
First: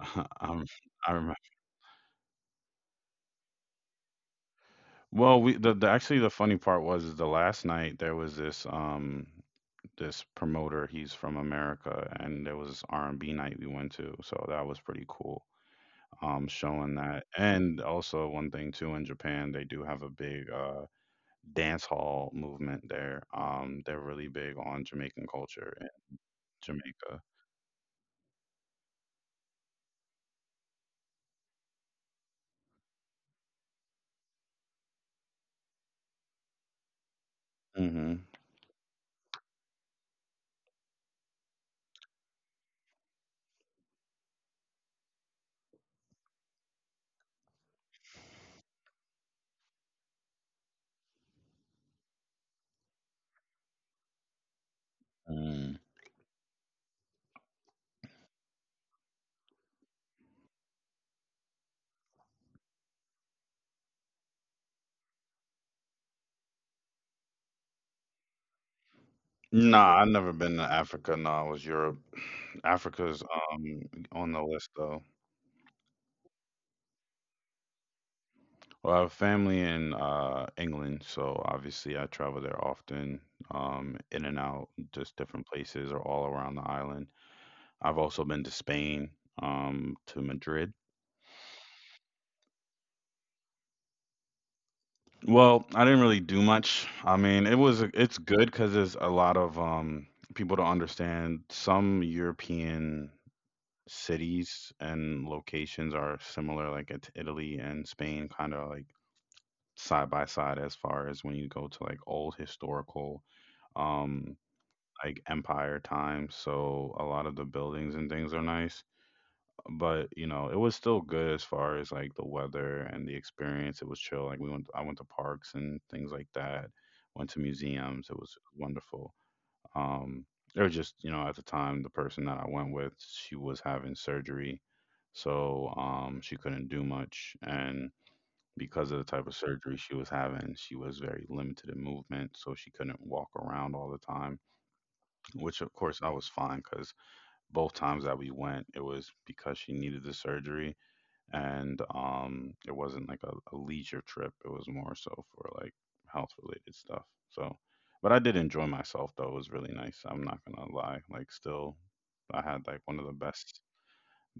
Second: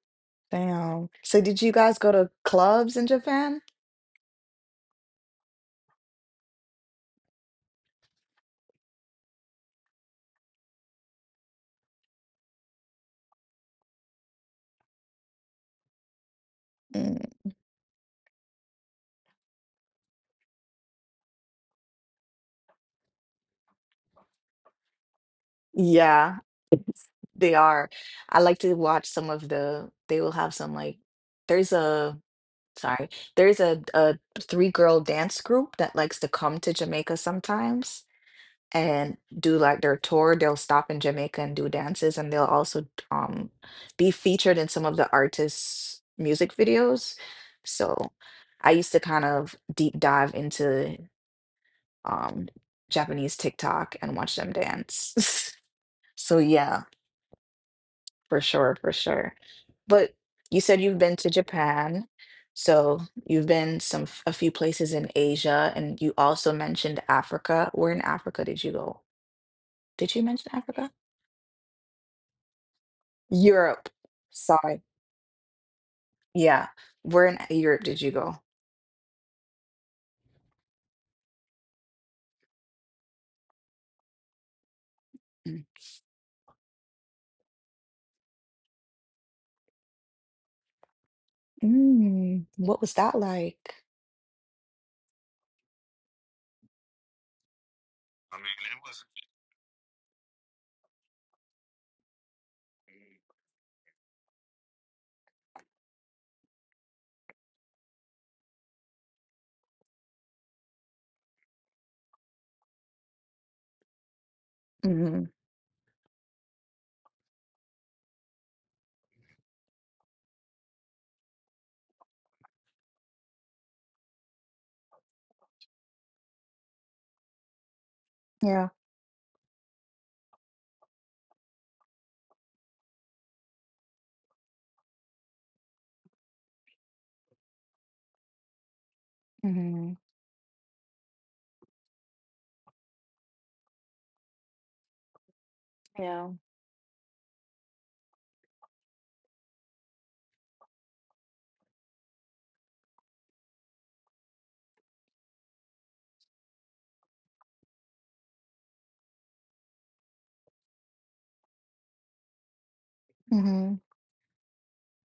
Speaker 1: um, I
Speaker 2: Damn.
Speaker 1: remember.
Speaker 2: So did you guys go to clubs in Japan?
Speaker 1: Well, we the, the actually the funny part was is the last night there was this um this promoter. He's from America, and there was this R and B night we went to, so that was pretty cool. Um,
Speaker 2: Mm.
Speaker 1: showing that, and also one thing too in Japan, they do have a big uh dance hall movement there. Um, they're really big on Jamaican
Speaker 2: Yeah,
Speaker 1: culture in
Speaker 2: they are.
Speaker 1: Jamaica.
Speaker 2: I like to watch some of the, they will have some like, there's a, sorry, there's a, a three girl dance group that likes to come to Jamaica sometimes,
Speaker 1: Hmm.
Speaker 2: and do like their tour. They'll stop in Jamaica and do dances, and they'll also um, be featured in some of the artists' music videos. So I used to kind of deep dive into um, Japanese TikTok and watch them dance. So
Speaker 1: Mm.
Speaker 2: yeah, for sure, for sure. But you said you've been to Japan. So you've been some f- a few places in Asia, and you also mentioned Africa. Where in Africa did you go? Did you mention
Speaker 1: Nah, I've
Speaker 2: Africa?
Speaker 1: never been to Africa. Nah, it was Europe.
Speaker 2: Europe.
Speaker 1: Africa's um
Speaker 2: Sorry.
Speaker 1: on the list though.
Speaker 2: Yeah. Where in Europe did you go?
Speaker 1: Well, I have family in uh, England, so obviously I travel there often, um, in and
Speaker 2: Mm.
Speaker 1: out, just different places or all around the island. I've also been to Spain, um, to Madrid.
Speaker 2: Mm, what was that like?
Speaker 1: Well, I didn't really do much. I mean, it was it's good because there's a lot of um, people to understand. Some European cities and locations are similar, like it- Italy and Spain, kind of like side by side as far as when you go to like old historical um
Speaker 2: Mhm.
Speaker 1: like empire time, so a lot of the buildings and things are nice. But you know, it was still good as far as like the weather and the experience. It was chill. Like we went, I went to parks and things like that. Went to
Speaker 2: Yeah.
Speaker 1: museums. It was wonderful. Um, it was just you know at the time the person that I went with, she was having surgery, so um, she couldn't do much and. Because of the
Speaker 2: Mhm.
Speaker 1: type of surgery she was having, she was very limited in movement, so she couldn't walk around all the time,
Speaker 2: Yeah.
Speaker 1: which of course I was fine because both times that we went, it was because she needed the surgery, and um, it wasn't like a, a leisure trip. It was more so for like health related stuff. So, but I did enjoy myself though. It was really nice. I'm not gonna lie. Like, still, I had like one
Speaker 2: Mhm.
Speaker 1: of the best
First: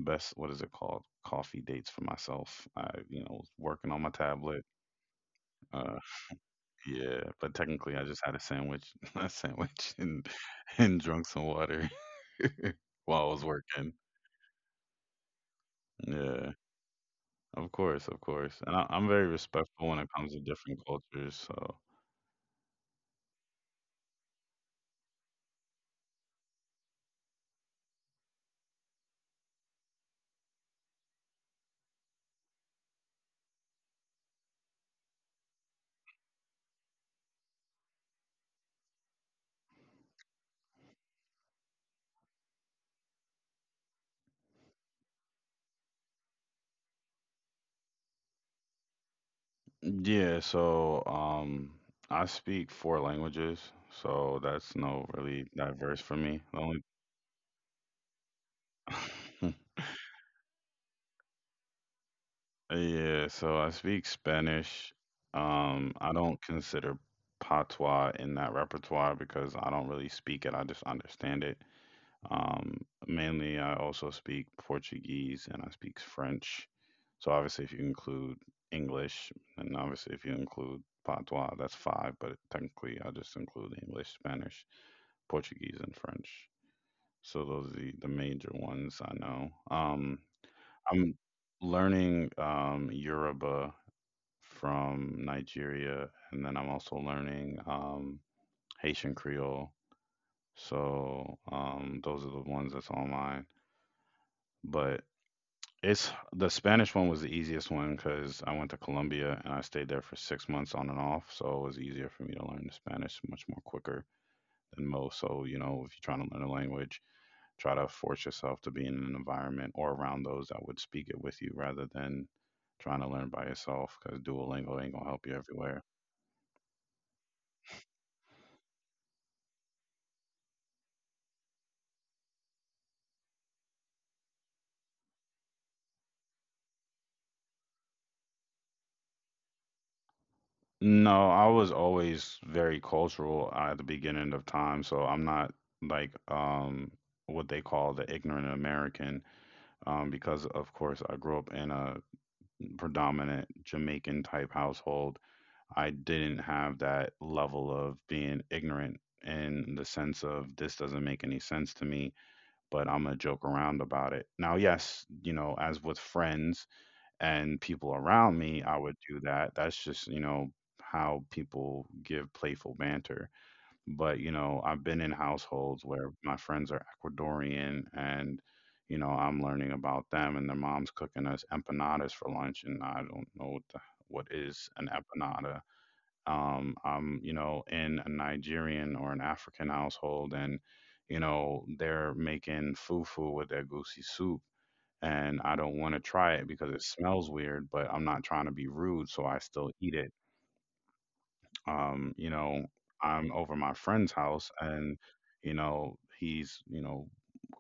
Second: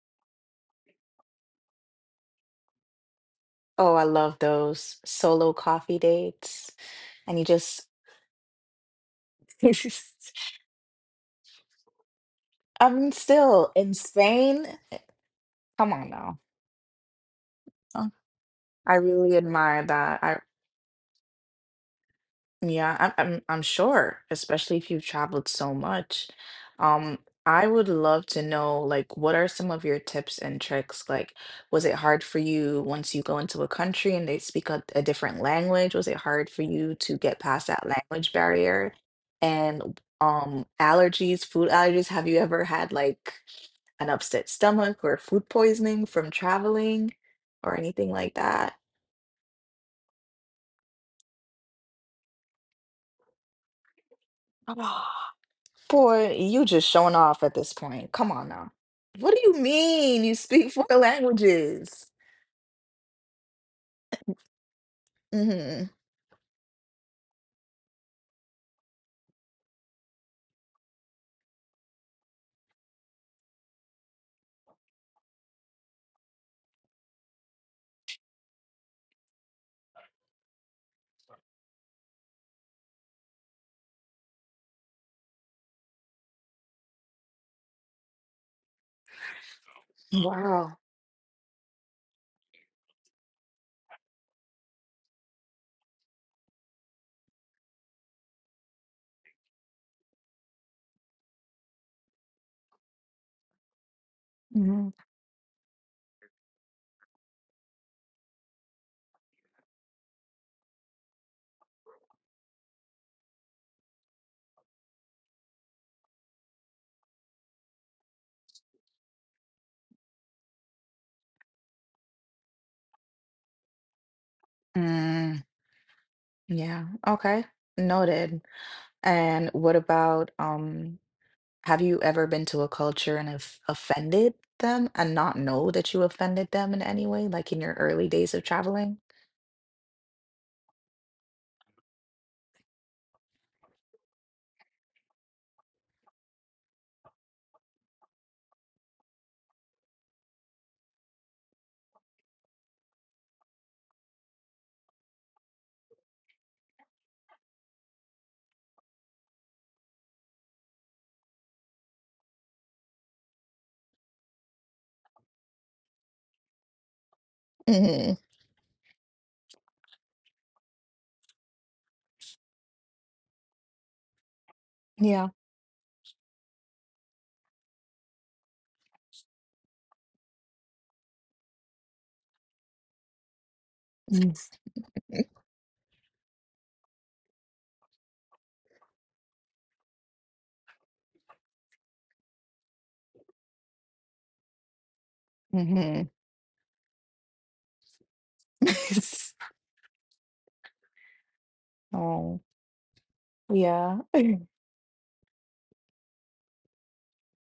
Speaker 1: best what is it called coffee dates for myself. I you know was working
Speaker 2: Oh,
Speaker 1: on
Speaker 2: I
Speaker 1: my
Speaker 2: love
Speaker 1: tablet.
Speaker 2: those solo coffee
Speaker 1: Uh,
Speaker 2: dates.
Speaker 1: yeah,
Speaker 2: And you
Speaker 1: but
Speaker 2: just.
Speaker 1: technically I just had a sandwich a sandwich and and drunk some water
Speaker 2: I mean,
Speaker 1: while I was
Speaker 2: still
Speaker 1: working.
Speaker 2: in Spain. Come on now.
Speaker 1: Yeah, of course,
Speaker 2: Uh,
Speaker 1: of course. And I,
Speaker 2: I
Speaker 1: I'm very
Speaker 2: really admire
Speaker 1: respectful when it
Speaker 2: that.
Speaker 1: comes
Speaker 2: I
Speaker 1: to different cultures. So
Speaker 2: Yeah, I'm I'm I'm sure, especially if you've traveled so much. Um, I would love to know like what are some of your tips and tricks? Like, was it hard for you once you go into a country and they speak a, a different language? Was it hard for you to get past that language barrier? And um, allergies, food allergies, have you ever had like an upset stomach or food poisoning from traveling or anything like that?
Speaker 1: yeah, so um, I speak four languages, so that's no really diverse for
Speaker 2: Boy,
Speaker 1: me. The
Speaker 2: you
Speaker 1: only
Speaker 2: just showing off at this point. Come on now. What do you mean you speak four languages?
Speaker 1: yeah, so I speak Spanish.
Speaker 2: hmm
Speaker 1: Um, I don't consider patois in that repertoire because I don't really speak it. I just understand it. Um, Mainly, I also speak Portuguese and I speak French. So obviously, if you include English, and obviously if you include Patois, that's five. But technically, I just include English, Spanish, Portuguese, and French. So those are the, the major ones I know. Um,
Speaker 2: Wow.
Speaker 1: I'm learning um, Yoruba from Nigeria, and then I'm also learning um, Haitian Creole. So um, those are the ones that's online.
Speaker 2: hmm
Speaker 1: But It's the Spanish one was the easiest one because I went to Colombia and I stayed there for six months on and off, so it was easier for me to learn the Spanish much more quicker than most. So, you know, if you're trying to learn a language, try to force yourself to be in an environment or around those that would speak it with you rather than trying to learn by yourself because Duolingo ain't gonna help you
Speaker 2: Mm,
Speaker 1: everywhere.
Speaker 2: yeah. Okay. Noted. And what about um? Have you ever been to a culture and have offended them and not know that you offended them in any way, like in your early days of traveling?
Speaker 1: No, I was always very cultural at the beginning of time, so I'm not like um what they call the ignorant American, um, because of course I grew up in a predominant Jamaican type household. I didn't have that level of being ignorant in the sense of this doesn't make any sense to me, but I'm gonna joke around about it. Now, yes, you know, as with friends and people around
Speaker 2: hmm
Speaker 1: me, I would do that. That's just you know how people give playful banter, but you know I've been in
Speaker 2: Yeah.
Speaker 1: households where my friends are Ecuadorian, and you know I'm learning about them and their mom's cooking us empanadas for lunch and I don't know what, the, what is an empanada. um I'm you know in a Nigerian or an African household, and you know they're making fufu with their goosey soup, and I don't want to
Speaker 2: Mm-hmm.
Speaker 1: try it because it smells weird, but I'm not trying to be rude, so I still eat it. Um, you know,
Speaker 2: Oh,
Speaker 1: I'm over my friend's
Speaker 2: yeah.
Speaker 1: house and, you know, he's, you know,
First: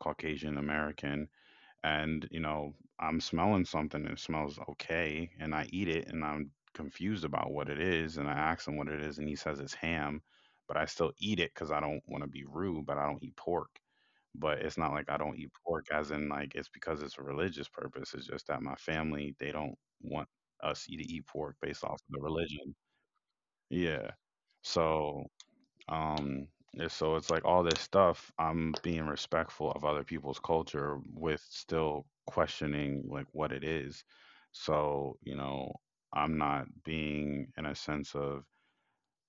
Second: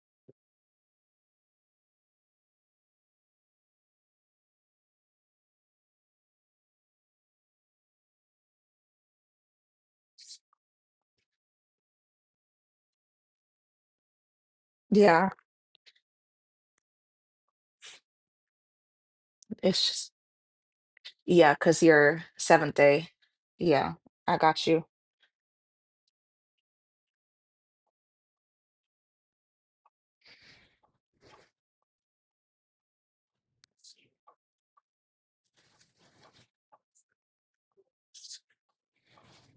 Speaker 1: Caucasian American and, you know, I'm smelling something and it smells okay and I eat it and I'm confused about what it is and I ask him what it is and he says it's ham, but I still eat it cuz I don't want to be rude, but I don't eat pork. But it's not like
Speaker 2: Yeah,
Speaker 1: I don't eat pork as in like it's because it's a religious purpose. It's just that my family, they
Speaker 2: it's
Speaker 1: don't
Speaker 2: just
Speaker 1: want us e, to eat
Speaker 2: Yeah,
Speaker 1: pork
Speaker 2: because
Speaker 1: based off of
Speaker 2: you're
Speaker 1: the
Speaker 2: seventh
Speaker 1: religion.
Speaker 2: day. Yeah,
Speaker 1: Yeah.
Speaker 2: I got you.
Speaker 1: So, um, yeah, so it's like all this stuff. I'm being respectful of other people's culture with still questioning like what it is. So, you know, I'm not being in a sense of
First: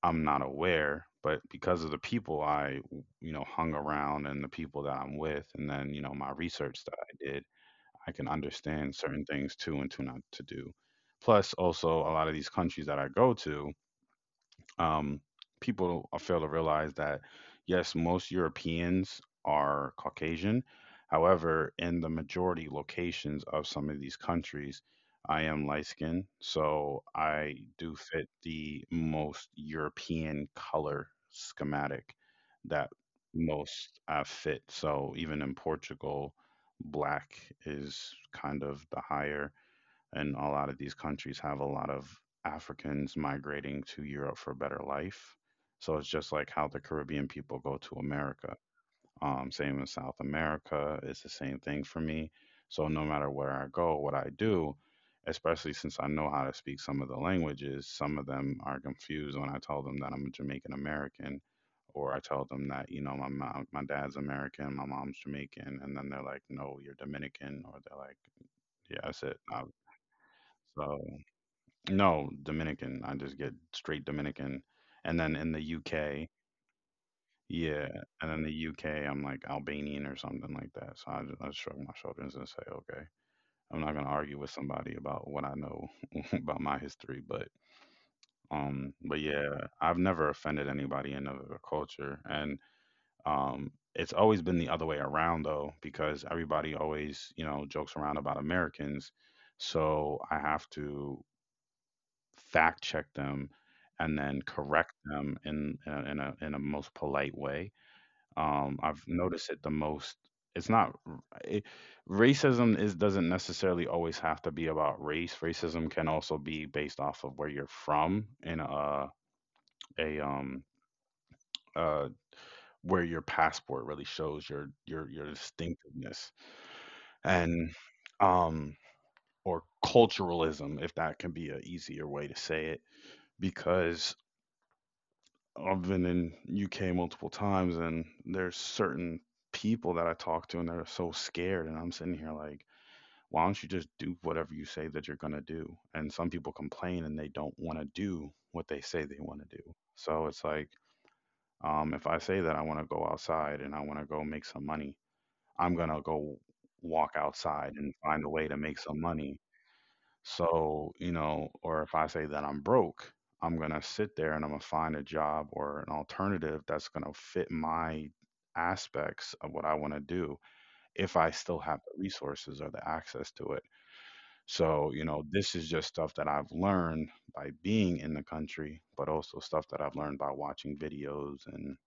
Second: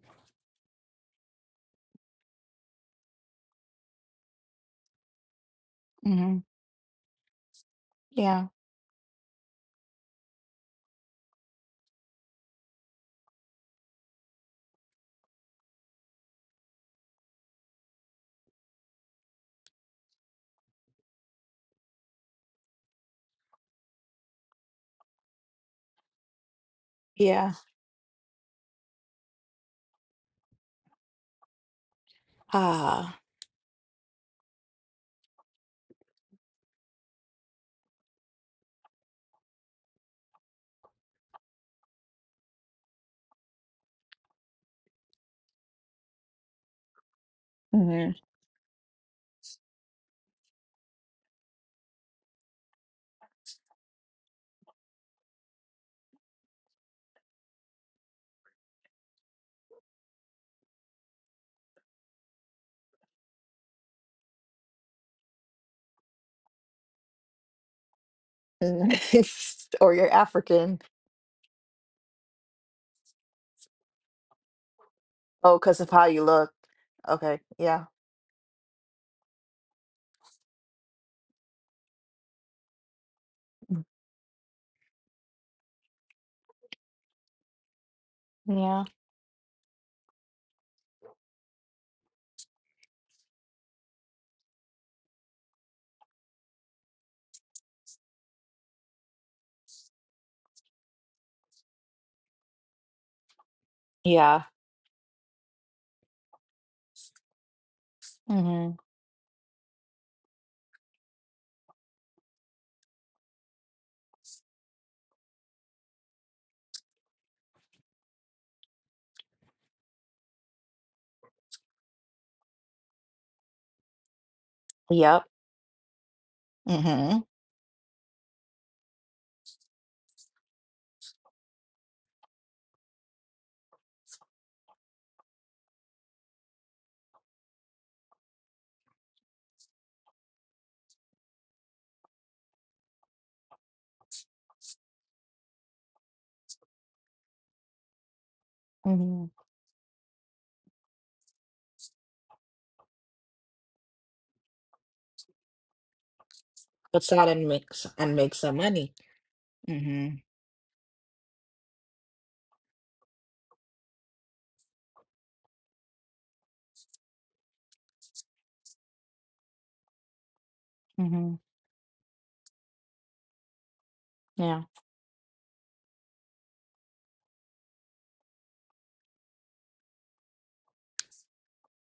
Speaker 1: I'm not aware, but because of the people I, w- you know, hung around and the people that I'm with, and then, you know, my
Speaker 2: hmm
Speaker 1: research that I did, I can
Speaker 2: Yeah,
Speaker 1: understand certain things to and to not to do. Plus, also, a lot of these countries that I go to, um, people fail to realize that yes, most Europeans are Caucasian. However, in the majority locations of some of these countries, I am light skinned, so
Speaker 2: yeah.
Speaker 1: I do fit the most European color schematic that
Speaker 2: Ah.
Speaker 1: most uh, fit. So even in Portugal, black is kind of the higher, and a lot of these countries have a lot of Africans migrating to Europe for a better life. So it's just like how the Caribbean people go to
Speaker 2: Mhm,
Speaker 1: America. Um, same in South America. It's the same thing for me. So no matter where I go, what I do, especially since I know how to speak some of the languages, some of them are confused when I tell them that I'm a Jamaican American, or I tell them that you know my mom, my dad's American, my mom's Jamaican, and then they're like, no, you're Dominican, or they're like, yeah, that's it.
Speaker 2: mhm.
Speaker 1: Um,
Speaker 2: Or you're African.
Speaker 1: so no, Dominican. I just get straight Dominican. And then in
Speaker 2: Oh,
Speaker 1: the
Speaker 2: because of how you
Speaker 1: U K,
Speaker 2: look. Okay.
Speaker 1: yeah.
Speaker 2: Yeah.
Speaker 1: And then the U K, I'm like Albanian or something like that. So I just, I just shrug my shoulders and say, okay, I'm not gonna argue with somebody about what I know about my history. But
Speaker 2: Yeah.
Speaker 1: um, but yeah, I've never offended anybody in another culture, and um, it's always been the other way around though, because everybody always you know jokes around about Americans. So I have to fact check them and then
Speaker 2: Yeah.
Speaker 1: correct them in uh, in a in a most polite way. Um,
Speaker 2: hmm
Speaker 1: I've noticed it the most. It's not r- it, racism is doesn't necessarily always have to be about race. Racism can also be based off of where you're from in a a um uh where your passport really shows your your your
Speaker 2: Yep.
Speaker 1: distinctiveness,
Speaker 2: hmm
Speaker 1: and um or culturalism if that can be a easier way to say it, because I've been in U K multiple times, and there's certain people that I talk to, and they're so scared. And I'm sitting here like, why don't you just do whatever you say that you're gonna do? And some people complain and they don't want to do what they say they
Speaker 2: hmm
Speaker 1: want to do. So it's like, um, if I say that I want to go outside and I want to go make some money, I'm gonna go walk
Speaker 2: Puts out and
Speaker 1: outside
Speaker 2: makes
Speaker 1: and
Speaker 2: and
Speaker 1: find a
Speaker 2: makes
Speaker 1: way to
Speaker 2: some
Speaker 1: make
Speaker 2: money.
Speaker 1: some money.
Speaker 2: hmm
Speaker 1: So, you know, or if I say that I'm broke, I'm going to sit there and I'm going to find a job or an alternative that's going to fit my aspects of what I want to do if I
Speaker 2: hmm
Speaker 1: still have the resources or the access to it.
Speaker 2: Yeah.
Speaker 1: So, you know, this is just stuff that I've learned by being in the country, but also stuff that I've learned by watching videos and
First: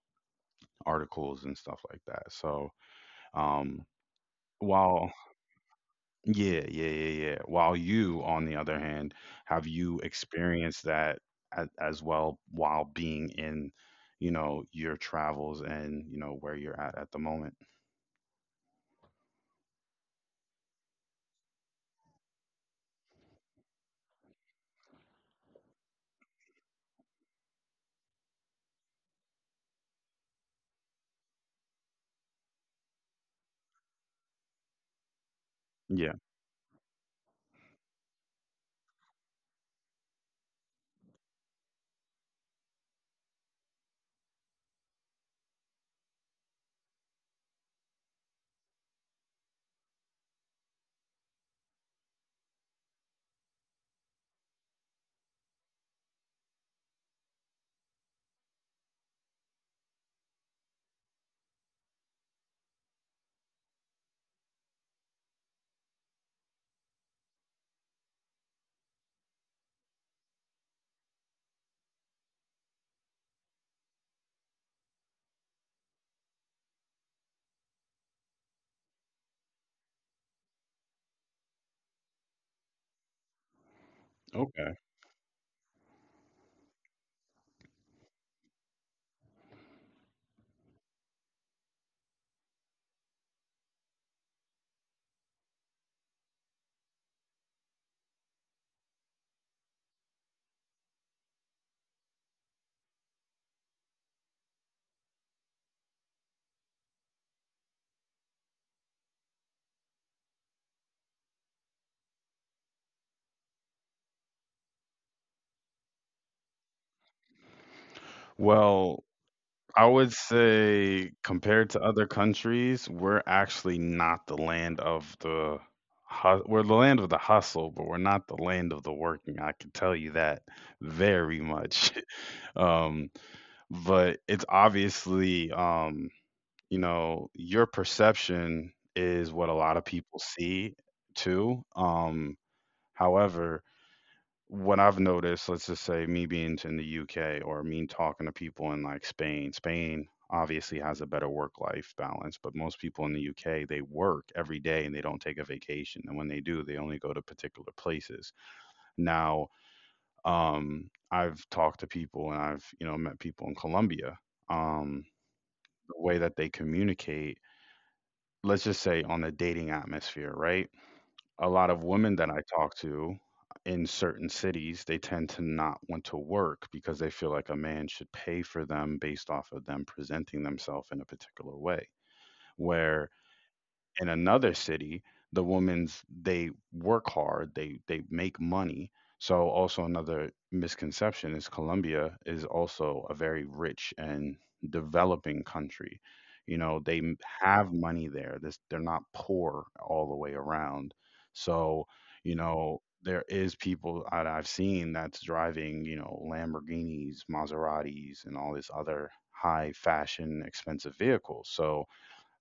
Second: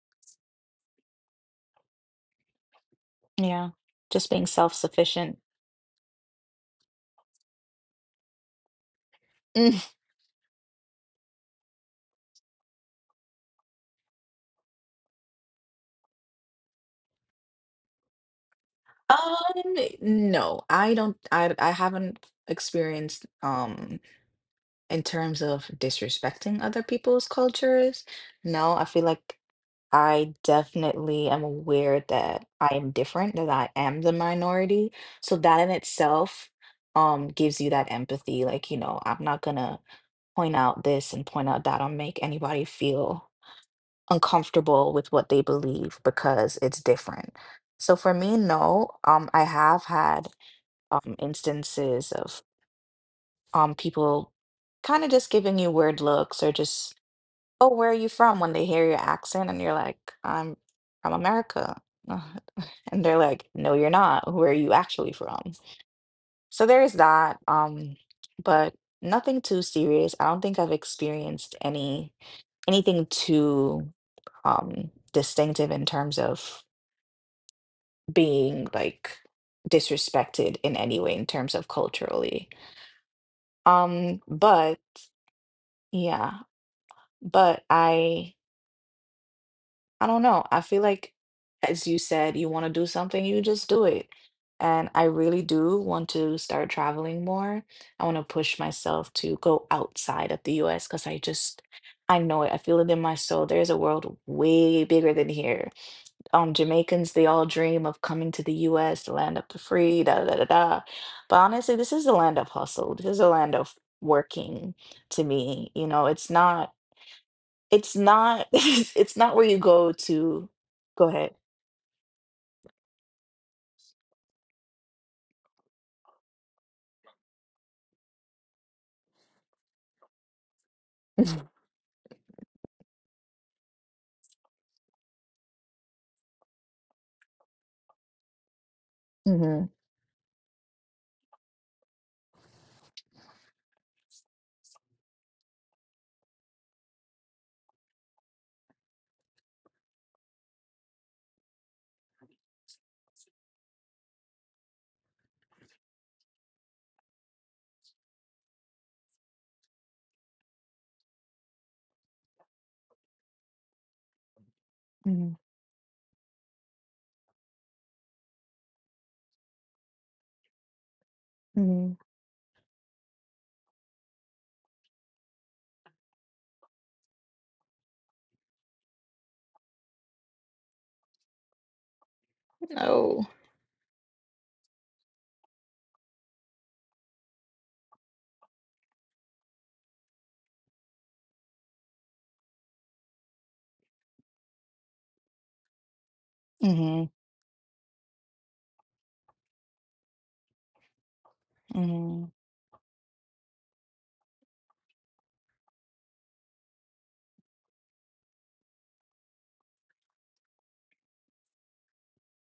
Speaker 1: articles and stuff like that. So,
Speaker 2: Yeah.
Speaker 1: um,
Speaker 2: Just being
Speaker 1: while
Speaker 2: self-sufficient.
Speaker 1: Yeah, yeah, yeah, yeah. While you, on the other hand, have
Speaker 2: Mm.
Speaker 1: you experienced that as, as well while being in, you know, your travels and, you know, where you're at at the moment?
Speaker 2: Um, no, I don't. I I haven't experienced. Um, in terms of disrespecting other people's cultures, no, I feel like I definitely am aware that I am different, that I am the minority. So that in
Speaker 1: Yeah.
Speaker 2: itself um gives you that empathy. Like, you know, I'm not gonna point out this and point out that or make anybody feel uncomfortable with what they believe because it's different. So for me, no, um, I have had um instances of um people kind of just giving you weird looks or just "Oh, where are you from?" When they hear your accent and you're like, "I'm from America." Ugh, and they're like, "No, you're not. Where are you actually from?" So there's that, um, but nothing too serious. I don't think I've experienced any anything too, um, distinctive in terms of being, like, disrespected in any way in terms of culturally. Um, but
Speaker 1: Okay.
Speaker 2: yeah, but I I don't know. I feel like, as you said, you want to do something, you just do it. And I really do want to start traveling more. I want to push myself to go outside of the U S because I just, I know it. I feel it in my soul. There's a world way bigger than here. Um, Jamaicans, they all dream of coming to the U S, the land of the free, da da da da. But honestly, this is the land of hustle. This is the land of working to me. You know, it's not it's not
Speaker 1: Well,
Speaker 2: it's not where you go
Speaker 1: I would
Speaker 2: to. Go
Speaker 1: say
Speaker 2: ahead.
Speaker 1: compared to other countries, we're actually not the land of the hu- we're the land of the hustle, but we're not the land of the working. I can tell you that very much. Um, but it's obviously um you know, your perception is what a
Speaker 2: Mm-hmm.
Speaker 1: lot of people see too. Um, however, what I've noticed, let's just say me being in the U K or me talking to people in like Spain, Spain obviously has a better work life balance, but most people in the U K, they work every day and they don't take a vacation. And when they do, they only go to particular places. Now, um, I've talked to people and I've, you know, met people in Colombia. Um,
Speaker 2: hmm
Speaker 1: the way that they communicate, let's just say on the dating atmosphere, right? A lot of
Speaker 2: hmm
Speaker 1: women that I talk to in certain cities, they tend to not want to work because they feel like a man should pay for them based off of them presenting themselves in a particular way. Where
Speaker 2: No.
Speaker 1: in another city, the women's they work hard, they they make money. So also another misconception is Colombia is also a very rich and developing country. You know, they
Speaker 2: hmm
Speaker 1: m- have money there. This they're not poor all the way around. So,
Speaker 2: hmm
Speaker 1: you know, there is people that I've seen that's driving, you know, Lamborghinis, Maseratis, and all this other high fashion expensive vehicles. So,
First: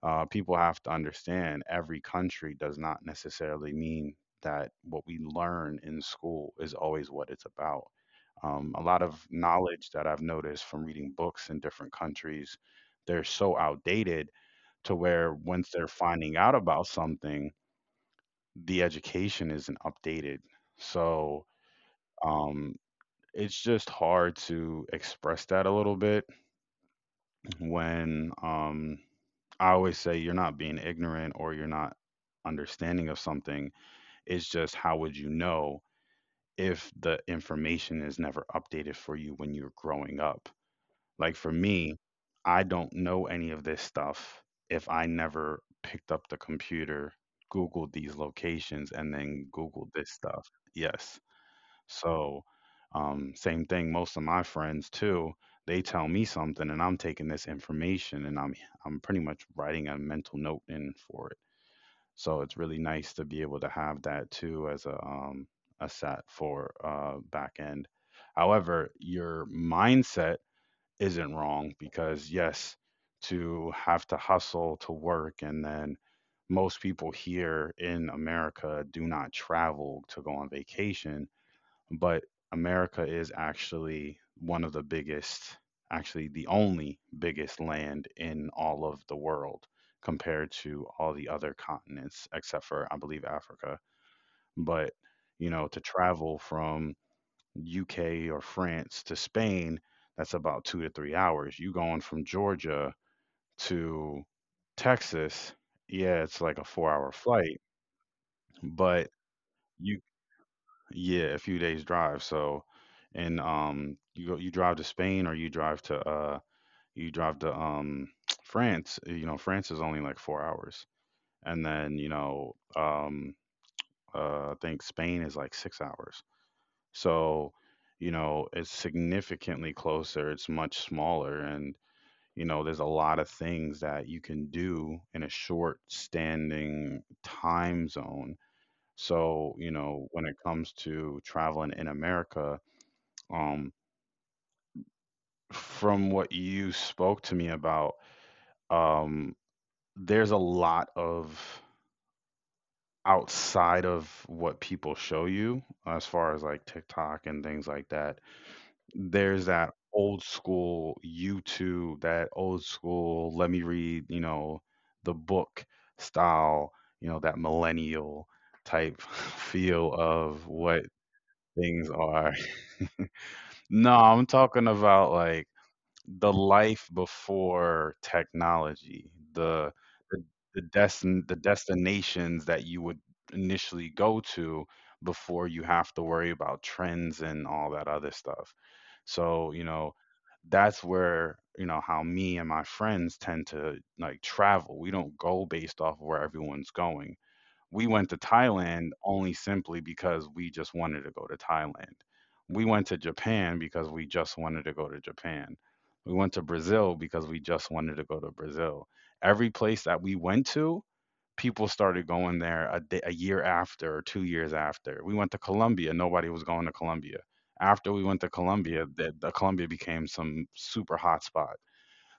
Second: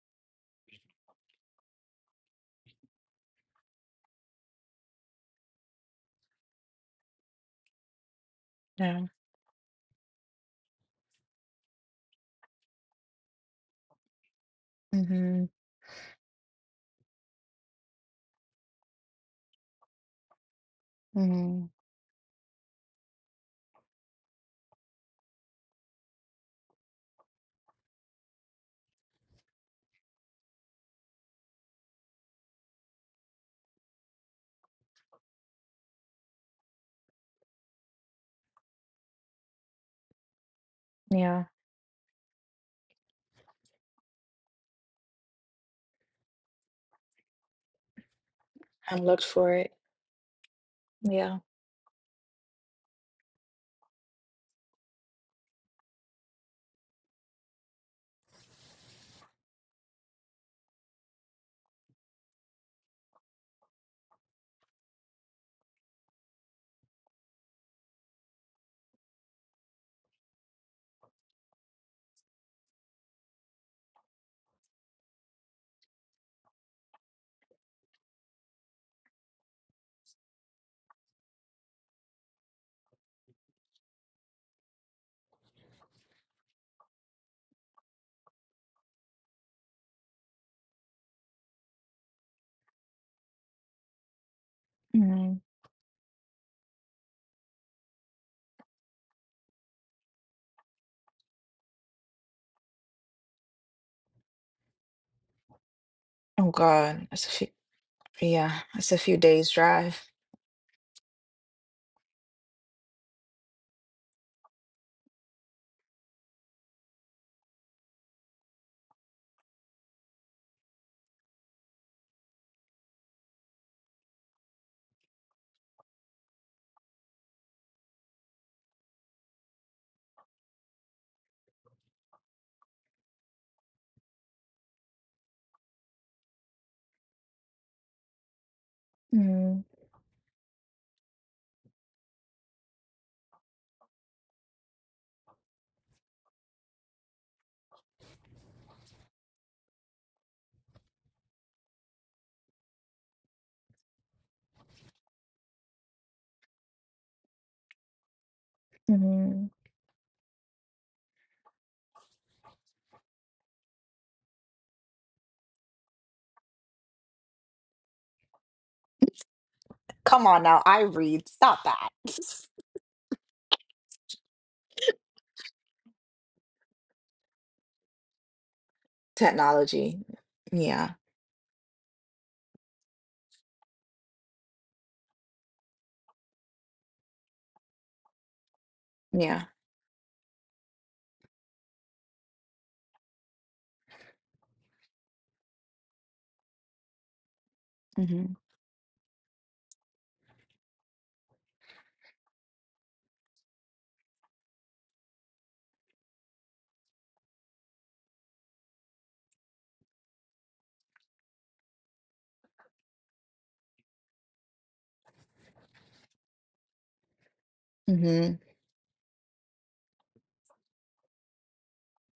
Speaker 1: uh, people have to understand every country does not necessarily mean that what we learn in school is always what it's about. Um, a lot
Speaker 2: yeah.
Speaker 1: of knowledge that I've noticed from reading books in different countries, they're so outdated to where
Speaker 2: hmm
Speaker 1: once they're finding out about something, the education isn't updated. So
Speaker 2: hmm
Speaker 1: um, it's just hard to express that a little bit when um I always say you're not being ignorant or you're not understanding of something. It's just how would you know if the information is never updated for you when you're growing up? Like for
Speaker 2: yeah.
Speaker 1: me, I don't know any of this stuff if I never picked up the computer, Googled these locations,
Speaker 2: i
Speaker 1: and
Speaker 2: looked
Speaker 1: then
Speaker 2: for it
Speaker 1: Googled this stuff. Yes.
Speaker 2: Yeah.
Speaker 1: So, um, same thing. Most of my friends too, they tell me something, and I'm taking this information, and I'm I'm pretty much writing a mental note in for it. So it's really nice to be able to have that too as a um, a set for uh, back end. However, your mindset isn't wrong because yes, to have to hustle to work, and then most people here in America do not travel to go on vacation, but America is actually one of the biggest, actually the only biggest land in all of the world compared to all the other continents except for I believe Africa. But
Speaker 2: hmm
Speaker 1: you know, to travel from U K or France to Spain, that's about two to three hours. You going from Georgia to Texas, yeah, it's
Speaker 2: oh
Speaker 1: like a four hour
Speaker 2: god, that's a few.
Speaker 1: flight,
Speaker 2: Yeah, it's a
Speaker 1: but
Speaker 2: few days
Speaker 1: you
Speaker 2: drive.
Speaker 1: Yeah, a few days drive. So, and um, you go, you drive to Spain or you drive to uh, you drive to um, France. uh, You know, France is only like four hours, and then you know, um, uh, I think Spain is like six hours. So, you know, it's significantly closer. It's much smaller, and you know, there's a lot of things that you can do in a short standing time zone. So,
Speaker 2: hmm
Speaker 1: you know, when it comes to traveling in America, um, from what you spoke to me about, um, there's a lot of outside of what people show you as far as like TikTok and things like that. There's
Speaker 2: hmm
Speaker 1: that old school YouTube, that old school, let me read, you know, the book style, you know, that millennial type feel
Speaker 2: Come
Speaker 1: of
Speaker 2: on now,
Speaker 1: what
Speaker 2: I read, stop
Speaker 1: things
Speaker 2: that.
Speaker 1: are. No, I'm talking about like the life before technology, the
Speaker 2: Technology.
Speaker 1: the the,
Speaker 2: Yeah.
Speaker 1: destin- the destinations that you would initially go to before you have to worry about trends and all that other stuff.
Speaker 2: Yeah.
Speaker 1: So, you know, that's where, you know, how me and my friends tend to like travel. We don't go based off of where everyone's going. We went to
Speaker 2: hmm
Speaker 1: Thailand only simply because we just wanted to go to Thailand. We went to Japan because we just wanted to go to Japan. We went to Brazil because we just wanted to go to Brazil. Every place that we went to, people started going there a, day, a year after or two years after. We went to Colombia, nobody was going to Colombia. After we went to
Speaker 2: hmm
Speaker 1: Colombia, the, the Colombia became some super hot spot.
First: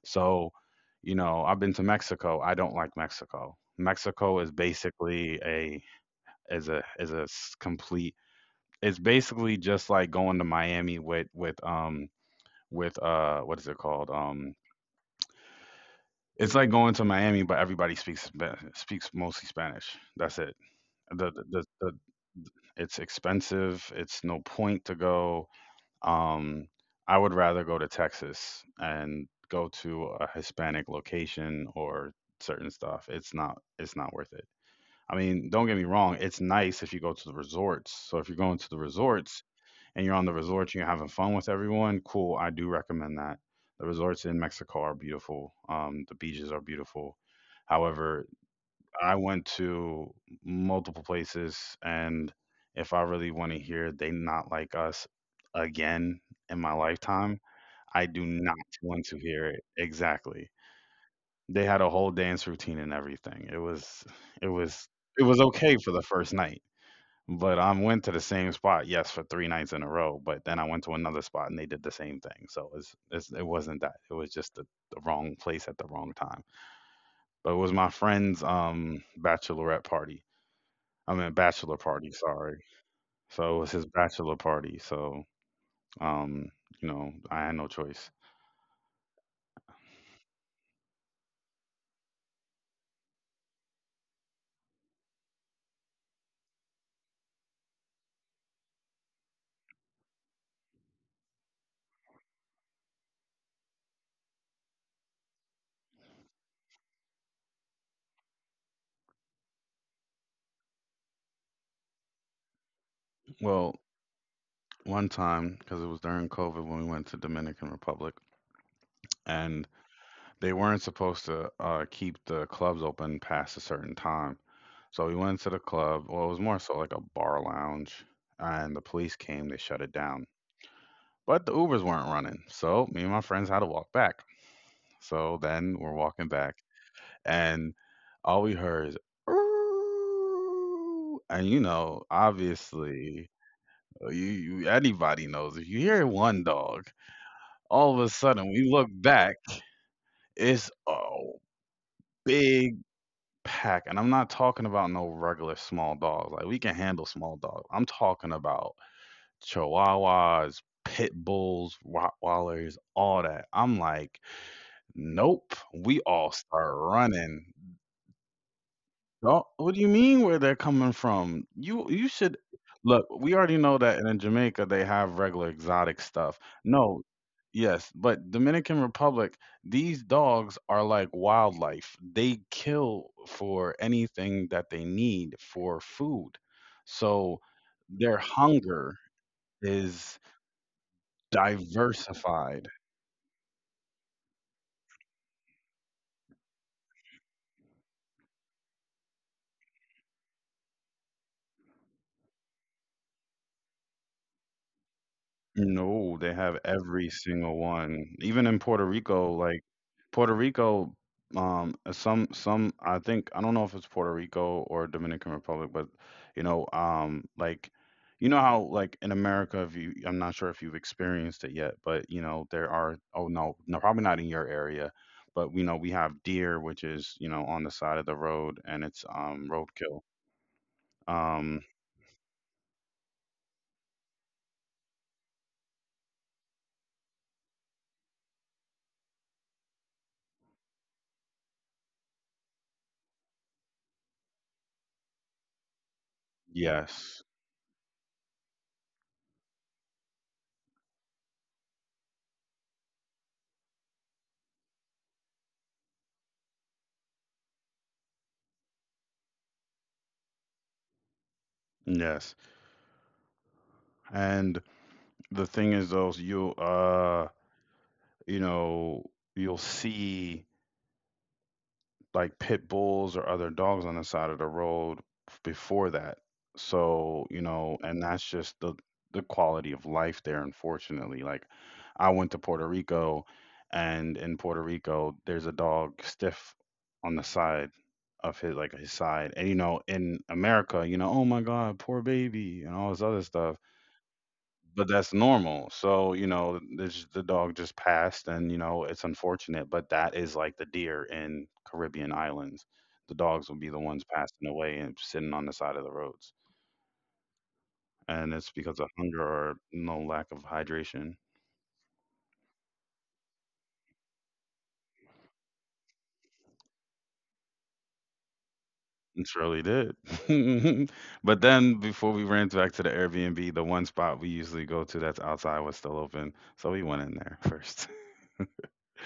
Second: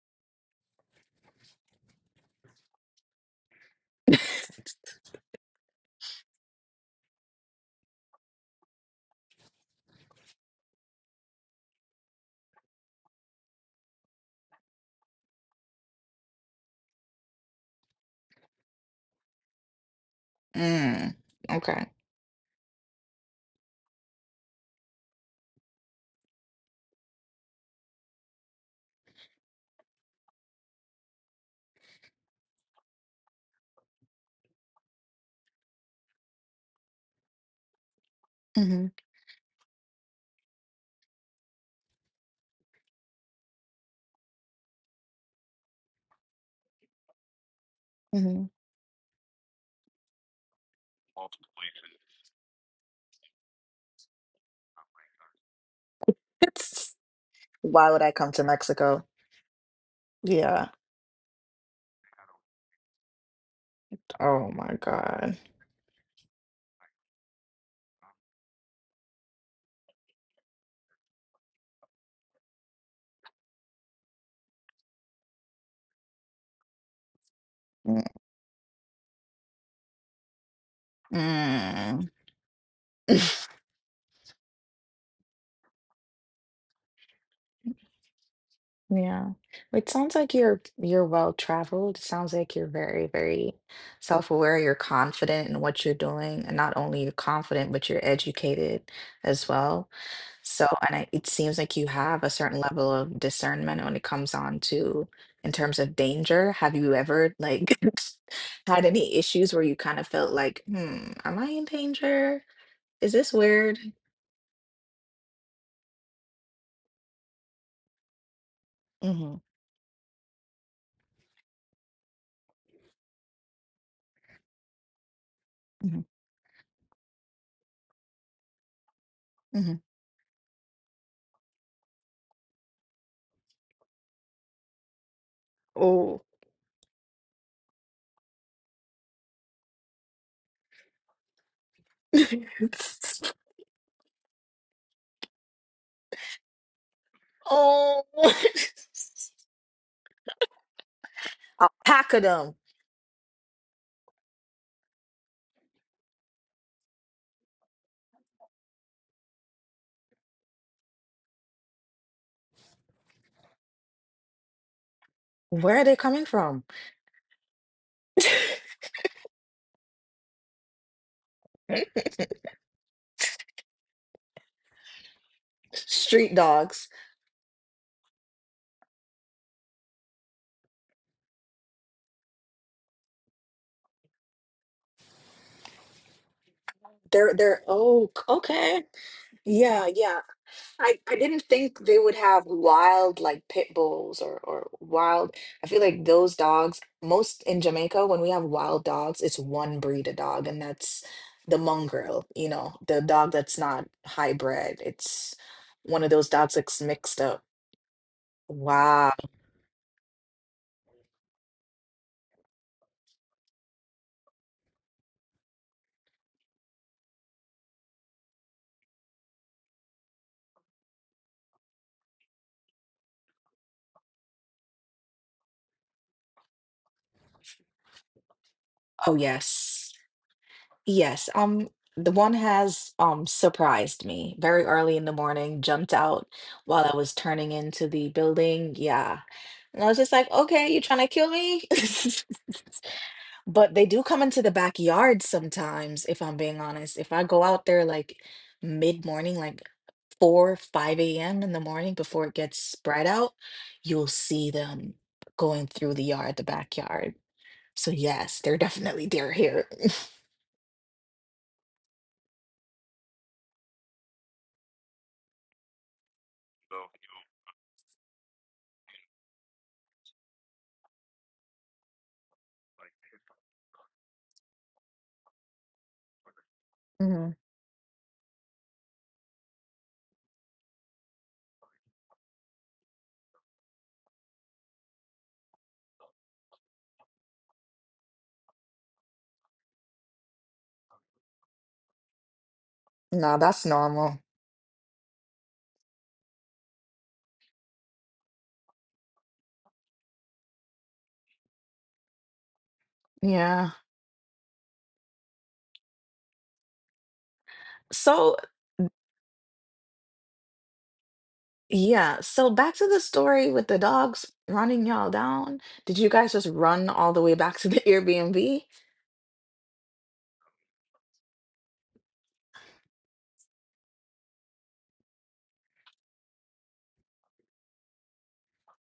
Speaker 1: So, you know, I've been to Mexico. I don't like Mexico. Mexico is basically a is a is a complete. It's basically just like going to Miami with with um with uh what is it called um. It's like going to Miami, but everybody speaks speaks mostly Spanish. That's it.
Speaker 2: mm.
Speaker 1: The the, the,
Speaker 2: Okay.
Speaker 1: the It's expensive. It's no point to go. Um, I would rather go to Texas and go to a Hispanic location or certain stuff. It's not it's not worth it. I mean, don't get me wrong, it's nice if you go to the resorts. So if you're going to the
Speaker 2: hmm
Speaker 1: resorts, and you're on the resort and you're having fun with everyone, cool. I do recommend that. The resorts in Mexico are beautiful. Um, the beaches are beautiful. However,
Speaker 2: hmm
Speaker 1: I went to multiple places, and if I really want to hear they not like us again in my
Speaker 2: It's,
Speaker 1: lifetime,
Speaker 2: why would
Speaker 1: I
Speaker 2: I
Speaker 1: do
Speaker 2: come to
Speaker 1: not
Speaker 2: Mexico?
Speaker 1: want to hear it. Exactly.
Speaker 2: Yeah.
Speaker 1: They had a whole dance routine and everything. It was, it
Speaker 2: Oh my
Speaker 1: was, it
Speaker 2: God.
Speaker 1: was okay for the first night. But I went to the same spot, yes, for three nights in a row. But then I went to another spot and they did the same thing. So it's, it's it wasn't that. It was just the, the wrong place at the wrong time. But it was my friend's um bachelorette party. I mean bachelor party,
Speaker 2: Mm-mm.
Speaker 1: sorry. So it was his bachelor party. So um, you know, I had no choice.
Speaker 2: Yeah. It sounds like you're you're well traveled. It sounds like you're very, very self-aware. You're confident in what you're doing, and not only you're confident, but you're educated as well. So, and I, it seems like you have a certain level of discernment when it comes on to in terms of danger. Have you ever like had any issues where you kind of felt like, hmm, am I in danger? Is this
Speaker 1: Well,
Speaker 2: weird?
Speaker 1: one time because it was during COVID when we went to Dominican Republic,
Speaker 2: hmm
Speaker 1: and they weren't supposed to uh, keep the clubs open past a certain time. So we went to the
Speaker 2: hmm
Speaker 1: club. Well, it was more so like a bar lounge, and the police came. They shut
Speaker 2: hmm
Speaker 1: it down, but the Ubers weren't running. So me and my friends had to walk back. So then we're walking
Speaker 2: Oh.
Speaker 1: back, and all we heard is, "Ooh," and you know, obviously, uh, you, you anybody knows if you hear one dog, all of a
Speaker 2: Oh.
Speaker 1: sudden we look back. It's a
Speaker 2: A pack of them.
Speaker 1: big pack, and I'm not talking about no regular small dogs. Like we can handle small dogs. I'm talking about chihuahuas, pit bulls, rottweilers, all that. I'm like, nope.
Speaker 2: Where are
Speaker 1: We
Speaker 2: they
Speaker 1: all
Speaker 2: coming
Speaker 1: start
Speaker 2: from?
Speaker 1: running. Do what do you mean where they're coming from? You you should look. We already know that in Jamaica they have regular exotic stuff.
Speaker 2: Street
Speaker 1: No,
Speaker 2: dogs.
Speaker 1: yes, but Dominican Republic, these dogs are like wildlife. They kill for anything that they need for food. So
Speaker 2: They're they're
Speaker 1: their
Speaker 2: oh,
Speaker 1: hunger
Speaker 2: okay. Yeah,
Speaker 1: is
Speaker 2: yeah. I, I didn't think they would have
Speaker 1: diversified.
Speaker 2: wild like pit bulls or, or wild. I feel like those dogs, most in Jamaica, when we have wild dogs, it's one breed of dog, and that's the mongrel, you know, the dog that's not hybrid. It's
Speaker 1: No,
Speaker 2: one of
Speaker 1: they
Speaker 2: those
Speaker 1: have
Speaker 2: dogs that's
Speaker 1: every
Speaker 2: mixed
Speaker 1: single
Speaker 2: up.
Speaker 1: one. Even in Puerto
Speaker 2: Wow.
Speaker 1: Rico, like Puerto Rico, um, some some I think I don't know if it's Puerto Rico or Dominican Republic, but you know, um, like you know how like in America, if you I'm not sure if you've experienced it yet, but you know there are oh no no probably not in your area, but we know we have deer, which is you know on the side of the road and it's
Speaker 2: Oh,
Speaker 1: um roadkill.
Speaker 2: yes. Yes,
Speaker 1: Um,
Speaker 2: um, the one has um surprised me very early in the morning, jumped out while I was turning into the building. Yeah. And I was just like, okay, you trying to kill me? But they do come into the backyard sometimes, if I'm being honest.
Speaker 1: yes,
Speaker 2: If I go out there like mid-morning, like four, five a m in the morning before it gets spread out, you'll see them going through the yard, the backyard. So yes, they're definitely they're here.
Speaker 1: yes, and the thing is though is you'll uh you know you'll see like pit bulls or other dogs on the side of the road before that, so you
Speaker 2: Mhm.
Speaker 1: know, and that's just the the quality of life there, unfortunately. Like I went to Puerto Rico, and in Puerto Rico there's a dog stiff on the side of his, like, his side, and you know in America, you know, oh my god, poor baby and all this other
Speaker 2: No,
Speaker 1: stuff.
Speaker 2: that's normal.
Speaker 1: But that's normal. So, you know, this the dog just passed and, you know, it's unfortunate, but that is like the deer in Caribbean islands. The dogs will be the
Speaker 2: Yeah.
Speaker 1: ones passing away and sitting on the side of the roads. And it's
Speaker 2: So,
Speaker 1: because of hunger or no lack of hydration.
Speaker 2: yeah. So back to the story with the dogs running y'all down. Did you guys just run all the way back to the Airbnb?
Speaker 1: It surely did. But then before we ran back to the Airbnb, the one spot we usually go to that's outside was still open. So we went in there first.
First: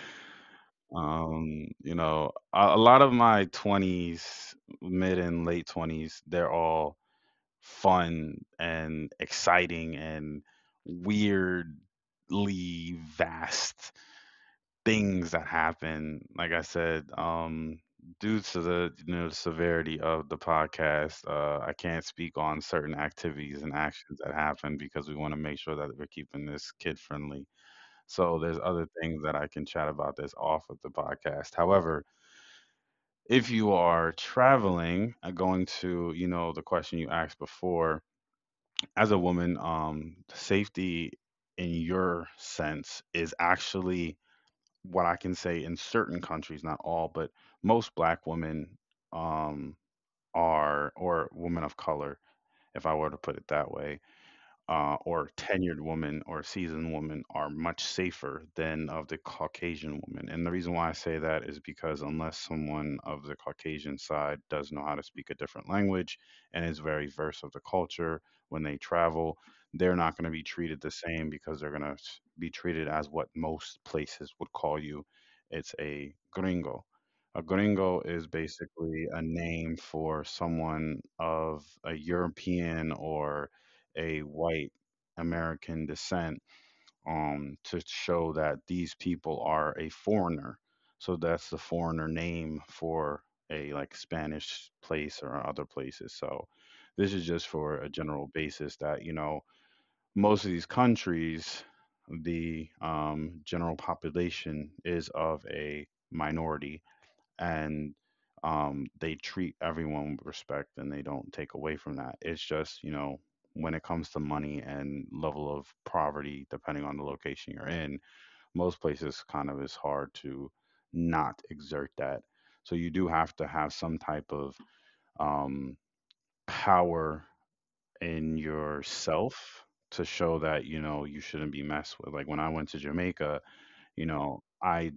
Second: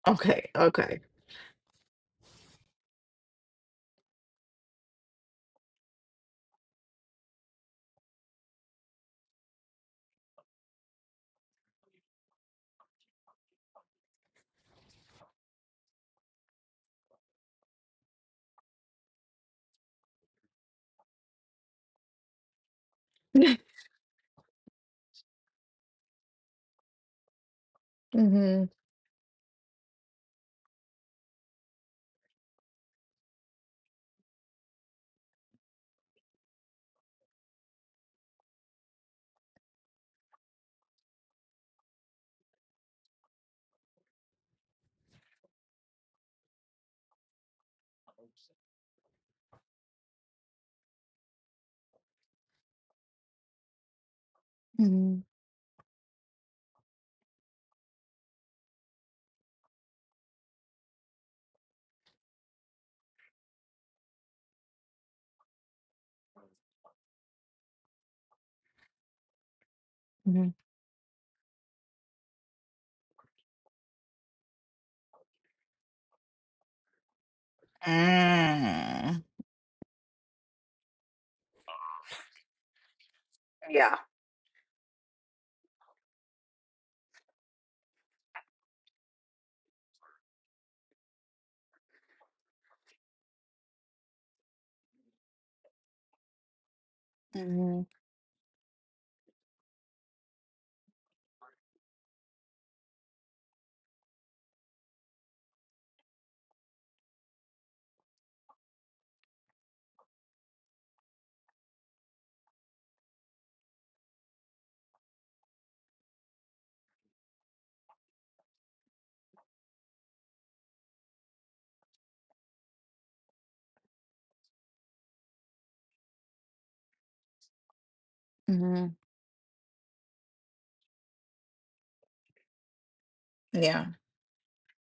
Speaker 2: Okay. Okay.
Speaker 1: Um, you know, a, a lot of my twenties, mid and late twenties, they're all fun and exciting and weirdly vast things that happen. Like I said, um, due to the, you know, the severity of the podcast, uh, I can't speak on certain activities and actions that happen because we want to make sure that we're keeping this kid friendly. So there's
Speaker 2: Mm-hmm.
Speaker 1: other things that I can chat about that's off of the podcast. However, if you are traveling, uh, going to, you know, the question you asked before as a woman, um safety in your sense is actually what I can say. In certain countries, not all, but most black women, um are, or women of color, if I were to put it that way, uh,
Speaker 2: hmm
Speaker 1: or tenured woman or seasoned woman are much safer than of the Caucasian woman. And the reason why I say that is because unless someone of the Caucasian side does know how to speak a different language and is very versed of the culture when they travel, they're not going to be
Speaker 2: hmm
Speaker 1: treated the same because they're going to be treated as what most places would call you. It's a gringo. A gringo is basically a
Speaker 2: Mm.
Speaker 1: name for someone of a European or
Speaker 2: Yeah.
Speaker 1: a white American descent, um, to show that these people are a foreigner. So that's the foreigner name for a like Spanish place or other places. So this is just for a
Speaker 2: hmm
Speaker 1: general basis that, you know, most of these countries, the um, general population is of a minority, and um, they treat everyone with respect and they don't take away from that. It's just, you know, when it comes to money and level of poverty, depending on the location you're in, most places kind of is hard to not exert that. So you do have to have some type of um, power in
Speaker 2: hmm
Speaker 1: yourself to show that, you know, you shouldn't be messed with. Like when I went to Jamaica,
Speaker 2: Yeah.
Speaker 1: you know, I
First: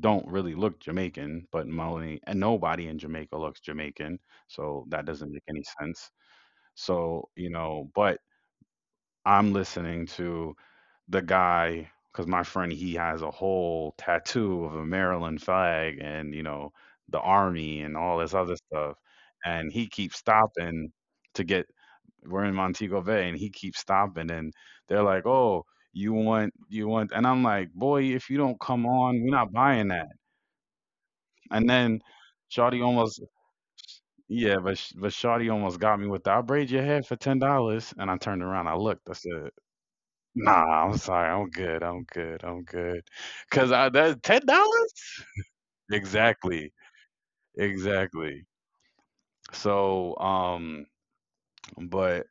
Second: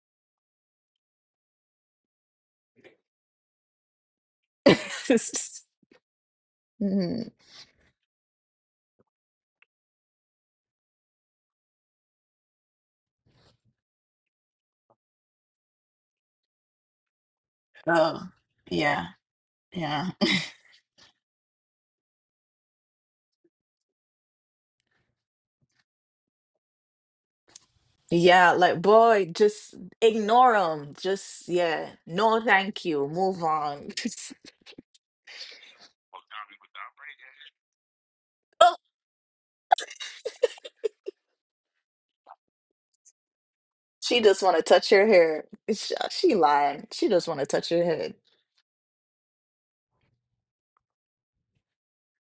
Speaker 1: don't really look Jamaican, but Melanie and nobody in Jamaica looks Jamaican, so that doesn't make any sense. So,
Speaker 2: hmm
Speaker 1: you know, but I'm listening to the guy because my friend he has a whole tattoo of a Maryland flag and you know the army and all
Speaker 2: Oh,
Speaker 1: this other stuff,
Speaker 2: yeah,
Speaker 1: and he
Speaker 2: yeah.
Speaker 1: keeps stopping to get. We're in Montego Bay, and he keeps stopping, and they're like, "Oh, you want you want," and I'm like, "Boy, if you
Speaker 2: Yeah,
Speaker 1: don't
Speaker 2: like
Speaker 1: come on,
Speaker 2: boy,
Speaker 1: we're not
Speaker 2: just
Speaker 1: buying that."
Speaker 2: ignore them. Just
Speaker 1: And
Speaker 2: yeah,
Speaker 1: then
Speaker 2: no,
Speaker 1: Shawty
Speaker 2: thank you.
Speaker 1: almost,
Speaker 2: Move on.
Speaker 1: yeah, but sh- but Shawty almost got me with the I braid your hair for ten dollars, and I turned around, I looked, I said, nah, I'm sorry, I'm good, I'm good, I'm good, cause I that
Speaker 2: She
Speaker 1: ten
Speaker 2: just want to
Speaker 1: dollars,
Speaker 2: touch your hair. Sh- She
Speaker 1: exactly,
Speaker 2: lying. She just want to touch your head.
Speaker 1: exactly. So, um, but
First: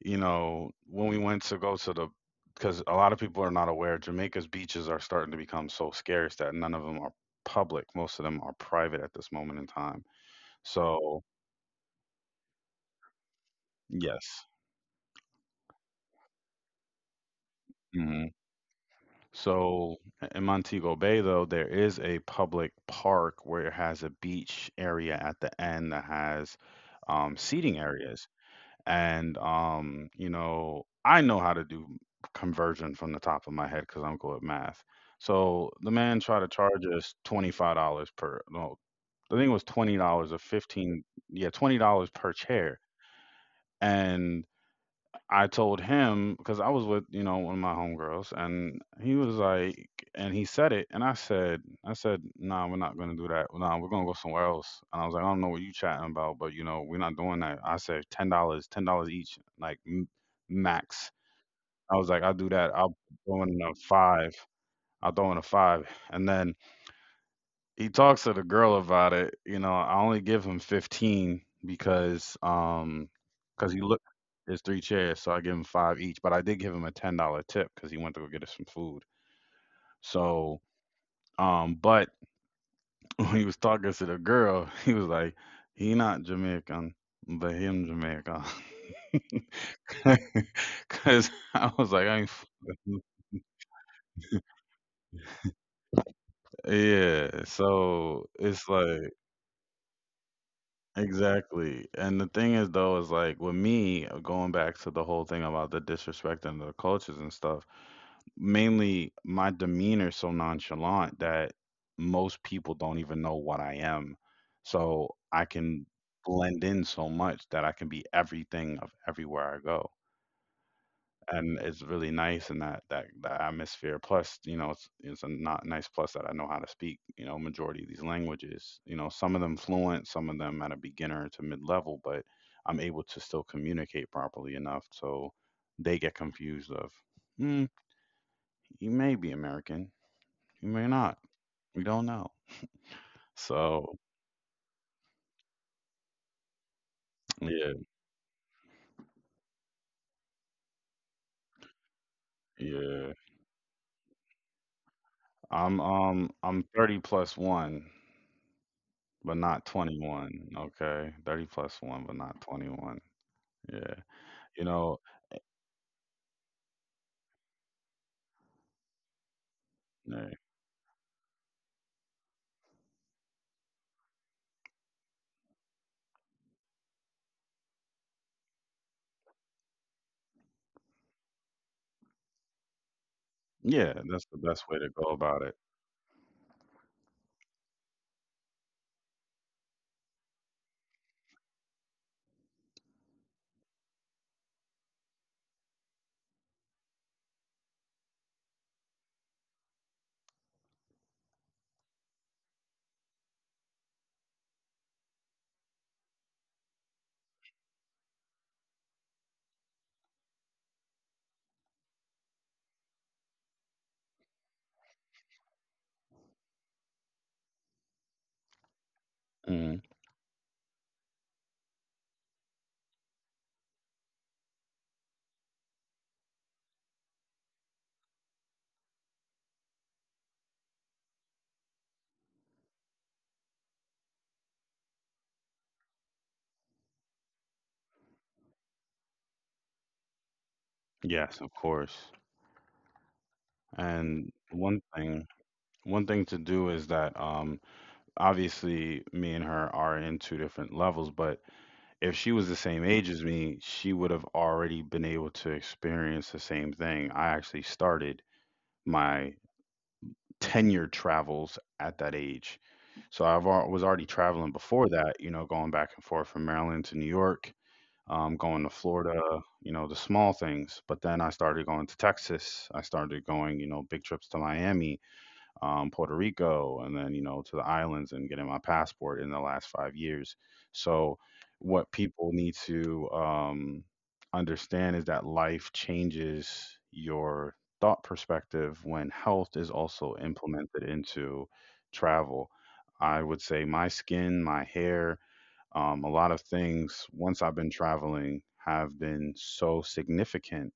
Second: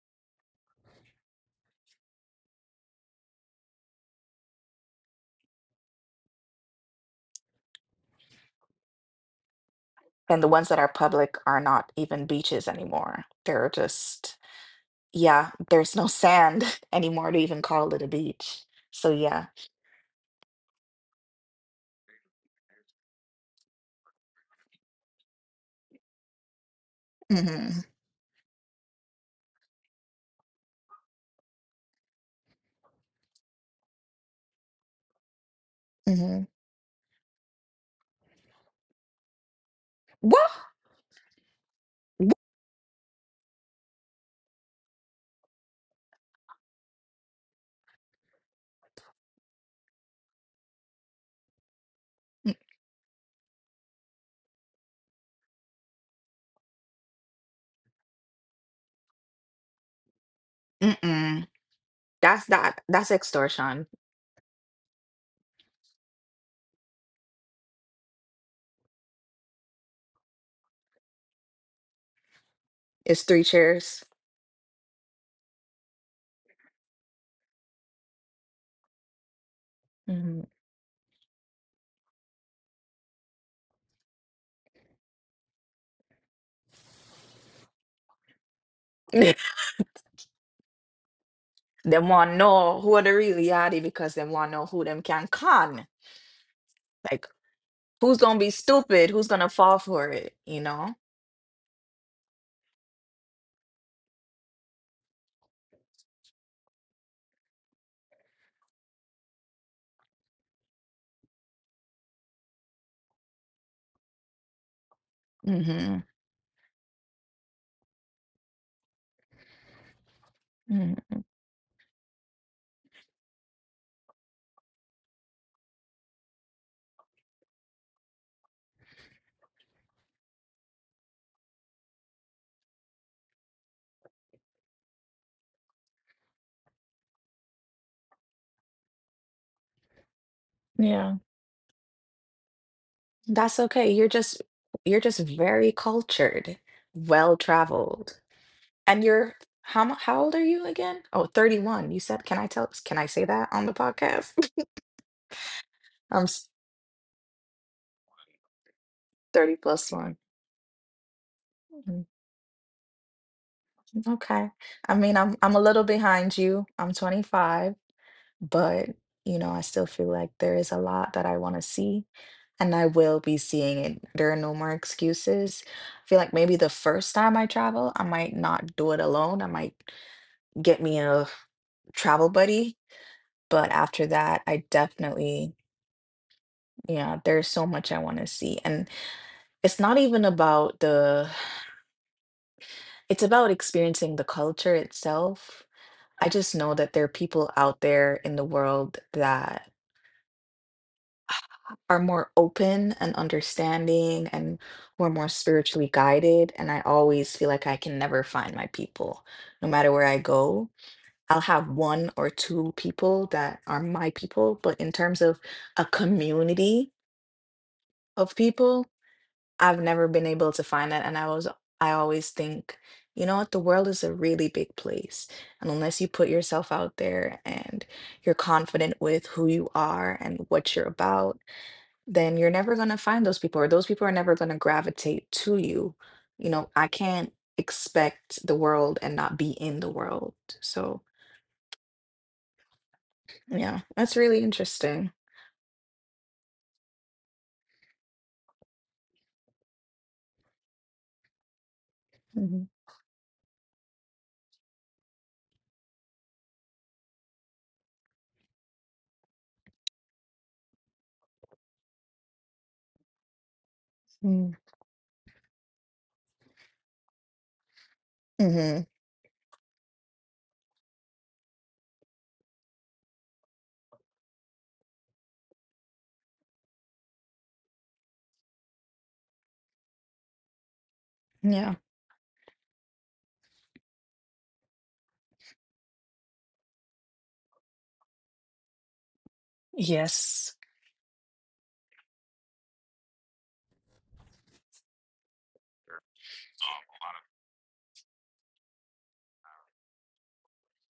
Speaker 1: you know, when we went to go to the, because a lot of people are not aware, Jamaica's beaches are starting to become so scarce that none of them are public. Most of them are private at this moment in time.
Speaker 2: And the ones that are
Speaker 1: So,
Speaker 2: public are not even beaches anymore. They're just,
Speaker 1: yes.
Speaker 2: yeah, there's no sand anymore to even call it a
Speaker 1: Mm-hmm.
Speaker 2: beach. So yeah.
Speaker 1: So in Montego Bay, though, there is a public park where it has a beach area at the end that has um,
Speaker 2: Mm-hmm.
Speaker 1: seating areas. And, um, you know, I know how to do conversion from the top of my head because I'm good at math. So the man
Speaker 2: Mm-hmm.
Speaker 1: tried to charge us twenty-five dollars per, no, I think it was twenty dollars or
Speaker 2: What?
Speaker 1: fifteen, yeah, twenty dollars
Speaker 2: Wha-.
Speaker 1: per chair. And I told him because I was with you know one of my homegirls, and he was like, and he said it, and I said, I said, nah, we're not gonna do that. Nah, we're gonna go somewhere else. And I was like, I don't know what you chatting about, but you know, we're not doing that. I said, ten dollars, ten dollars each, like m- max.
Speaker 2: Mm-mm.
Speaker 1: I was like, I'll
Speaker 2: That's
Speaker 1: do that.
Speaker 2: that.
Speaker 1: I'll
Speaker 2: That's
Speaker 1: throw in a
Speaker 2: extortion.
Speaker 1: five. I'll throw in a five, and then he talks to the girl about it. You know, I only give him fifteen because um
Speaker 2: It's three
Speaker 1: because he look
Speaker 2: chairs.
Speaker 1: there's three chairs, so I give him five each. But I did give him a ten dollar tip because he went to go get us some food.
Speaker 2: Mm-hmm.
Speaker 1: So um, but when he was talking to the girl, he was like, he not Jamaican, but him Jamaican, because I was like,
Speaker 2: Them
Speaker 1: I ain't.
Speaker 2: want
Speaker 1: f-
Speaker 2: know who are the really are because them want know who them can con. Like
Speaker 1: Yeah,
Speaker 2: who's
Speaker 1: so
Speaker 2: gonna be
Speaker 1: it's
Speaker 2: stupid?
Speaker 1: like.
Speaker 2: Who's gonna fall for it? You know.
Speaker 1: Exactly. And the thing is, though, is like with me, uh, going back to the whole thing about the disrespect and the cultures and stuff, mainly my demeanor is so nonchalant that most people don't even know what I am. So I can
Speaker 2: hmm
Speaker 1: blend in so much that I can be everything of everywhere I go,
Speaker 2: Mm,
Speaker 1: and it's really nice in that that that atmosphere. Plus, you know, it's it's a not nice plus that I know how to speak, you know, majority of these languages. You know, some of them fluent, some of them at a beginner to mid level, but I'm able to still communicate properly enough so they get confused of, hmm, you may be American, you may
Speaker 2: yeah,
Speaker 1: not. We don't know.
Speaker 2: that's okay.
Speaker 1: So
Speaker 2: You're just you're just very cultured, well
Speaker 1: yeah,
Speaker 2: traveled. And you're how mu- how old are you again? Oh, thirty one. You said, can I tell can I
Speaker 1: yeah.
Speaker 2: say that on the podcast?
Speaker 1: I'm
Speaker 2: I'm
Speaker 1: um
Speaker 2: s-
Speaker 1: I'm thirty plus one, but
Speaker 2: thirty
Speaker 1: not
Speaker 2: plus one.
Speaker 1: twenty-one. Okay, thirty plus
Speaker 2: Mm.
Speaker 1: one, but not twenty-one. Yeah.
Speaker 2: Okay.
Speaker 1: You
Speaker 2: I
Speaker 1: know.
Speaker 2: mean, I'm I'm a little behind you. I'm twenty-five, but you know, I still feel like
Speaker 1: Right.
Speaker 2: there is a lot that I want to see, and I will be seeing it. There are no more excuses. I feel like maybe the first time I travel, I might not do it alone. I might get me a travel buddy. But
Speaker 1: Yeah,
Speaker 2: after
Speaker 1: that's
Speaker 2: that,
Speaker 1: the
Speaker 2: I
Speaker 1: best way to go about
Speaker 2: definitely,
Speaker 1: it.
Speaker 2: yeah, there's so much I want to see. And it's not even about the, it's about experiencing the culture itself. I just know that there are people out there in the world that are more open and understanding and who are more spiritually guided. And I always feel like I can never find my people no matter where I go. I'll have one or two people that are my people, but in terms of a community of people, I've
Speaker 1: Mhm.
Speaker 2: never been able to find that. And I was, I always think, you know what, the world is a really big place. And unless you put yourself out there and you're confident with who you are and what you're about, then you're never going to find those people, or those people are never going to gravitate to you. You know, I can't expect the world and not be in the world. So,
Speaker 1: Yes, of course.
Speaker 2: yeah, that's
Speaker 1: And
Speaker 2: really
Speaker 1: one
Speaker 2: interesting.
Speaker 1: thing, one thing to do is that um obviously me and her are in two different levels, but if she was the
Speaker 2: Mm-hmm.
Speaker 1: same age as me, she would have already been able to experience the same thing. I actually started my ten-year travels at that age. So I've was already
Speaker 2: hmm
Speaker 1: traveling before that, you know, going back and forth from Maryland to New York, um, going to Florida, you know, the small things. But then I started going to Texas. I started going, you know, big trips to Miami, um, Puerto Rico, and then, you know, to the islands and getting my passport in the last five years. So,
Speaker 2: Yeah.
Speaker 1: what people need to um, understand is that life changes your thought perspective when health is also
Speaker 2: Yes.
Speaker 1: implemented into travel. I would say my skin, my hair, um, a lot of things once I've been traveling have been so significant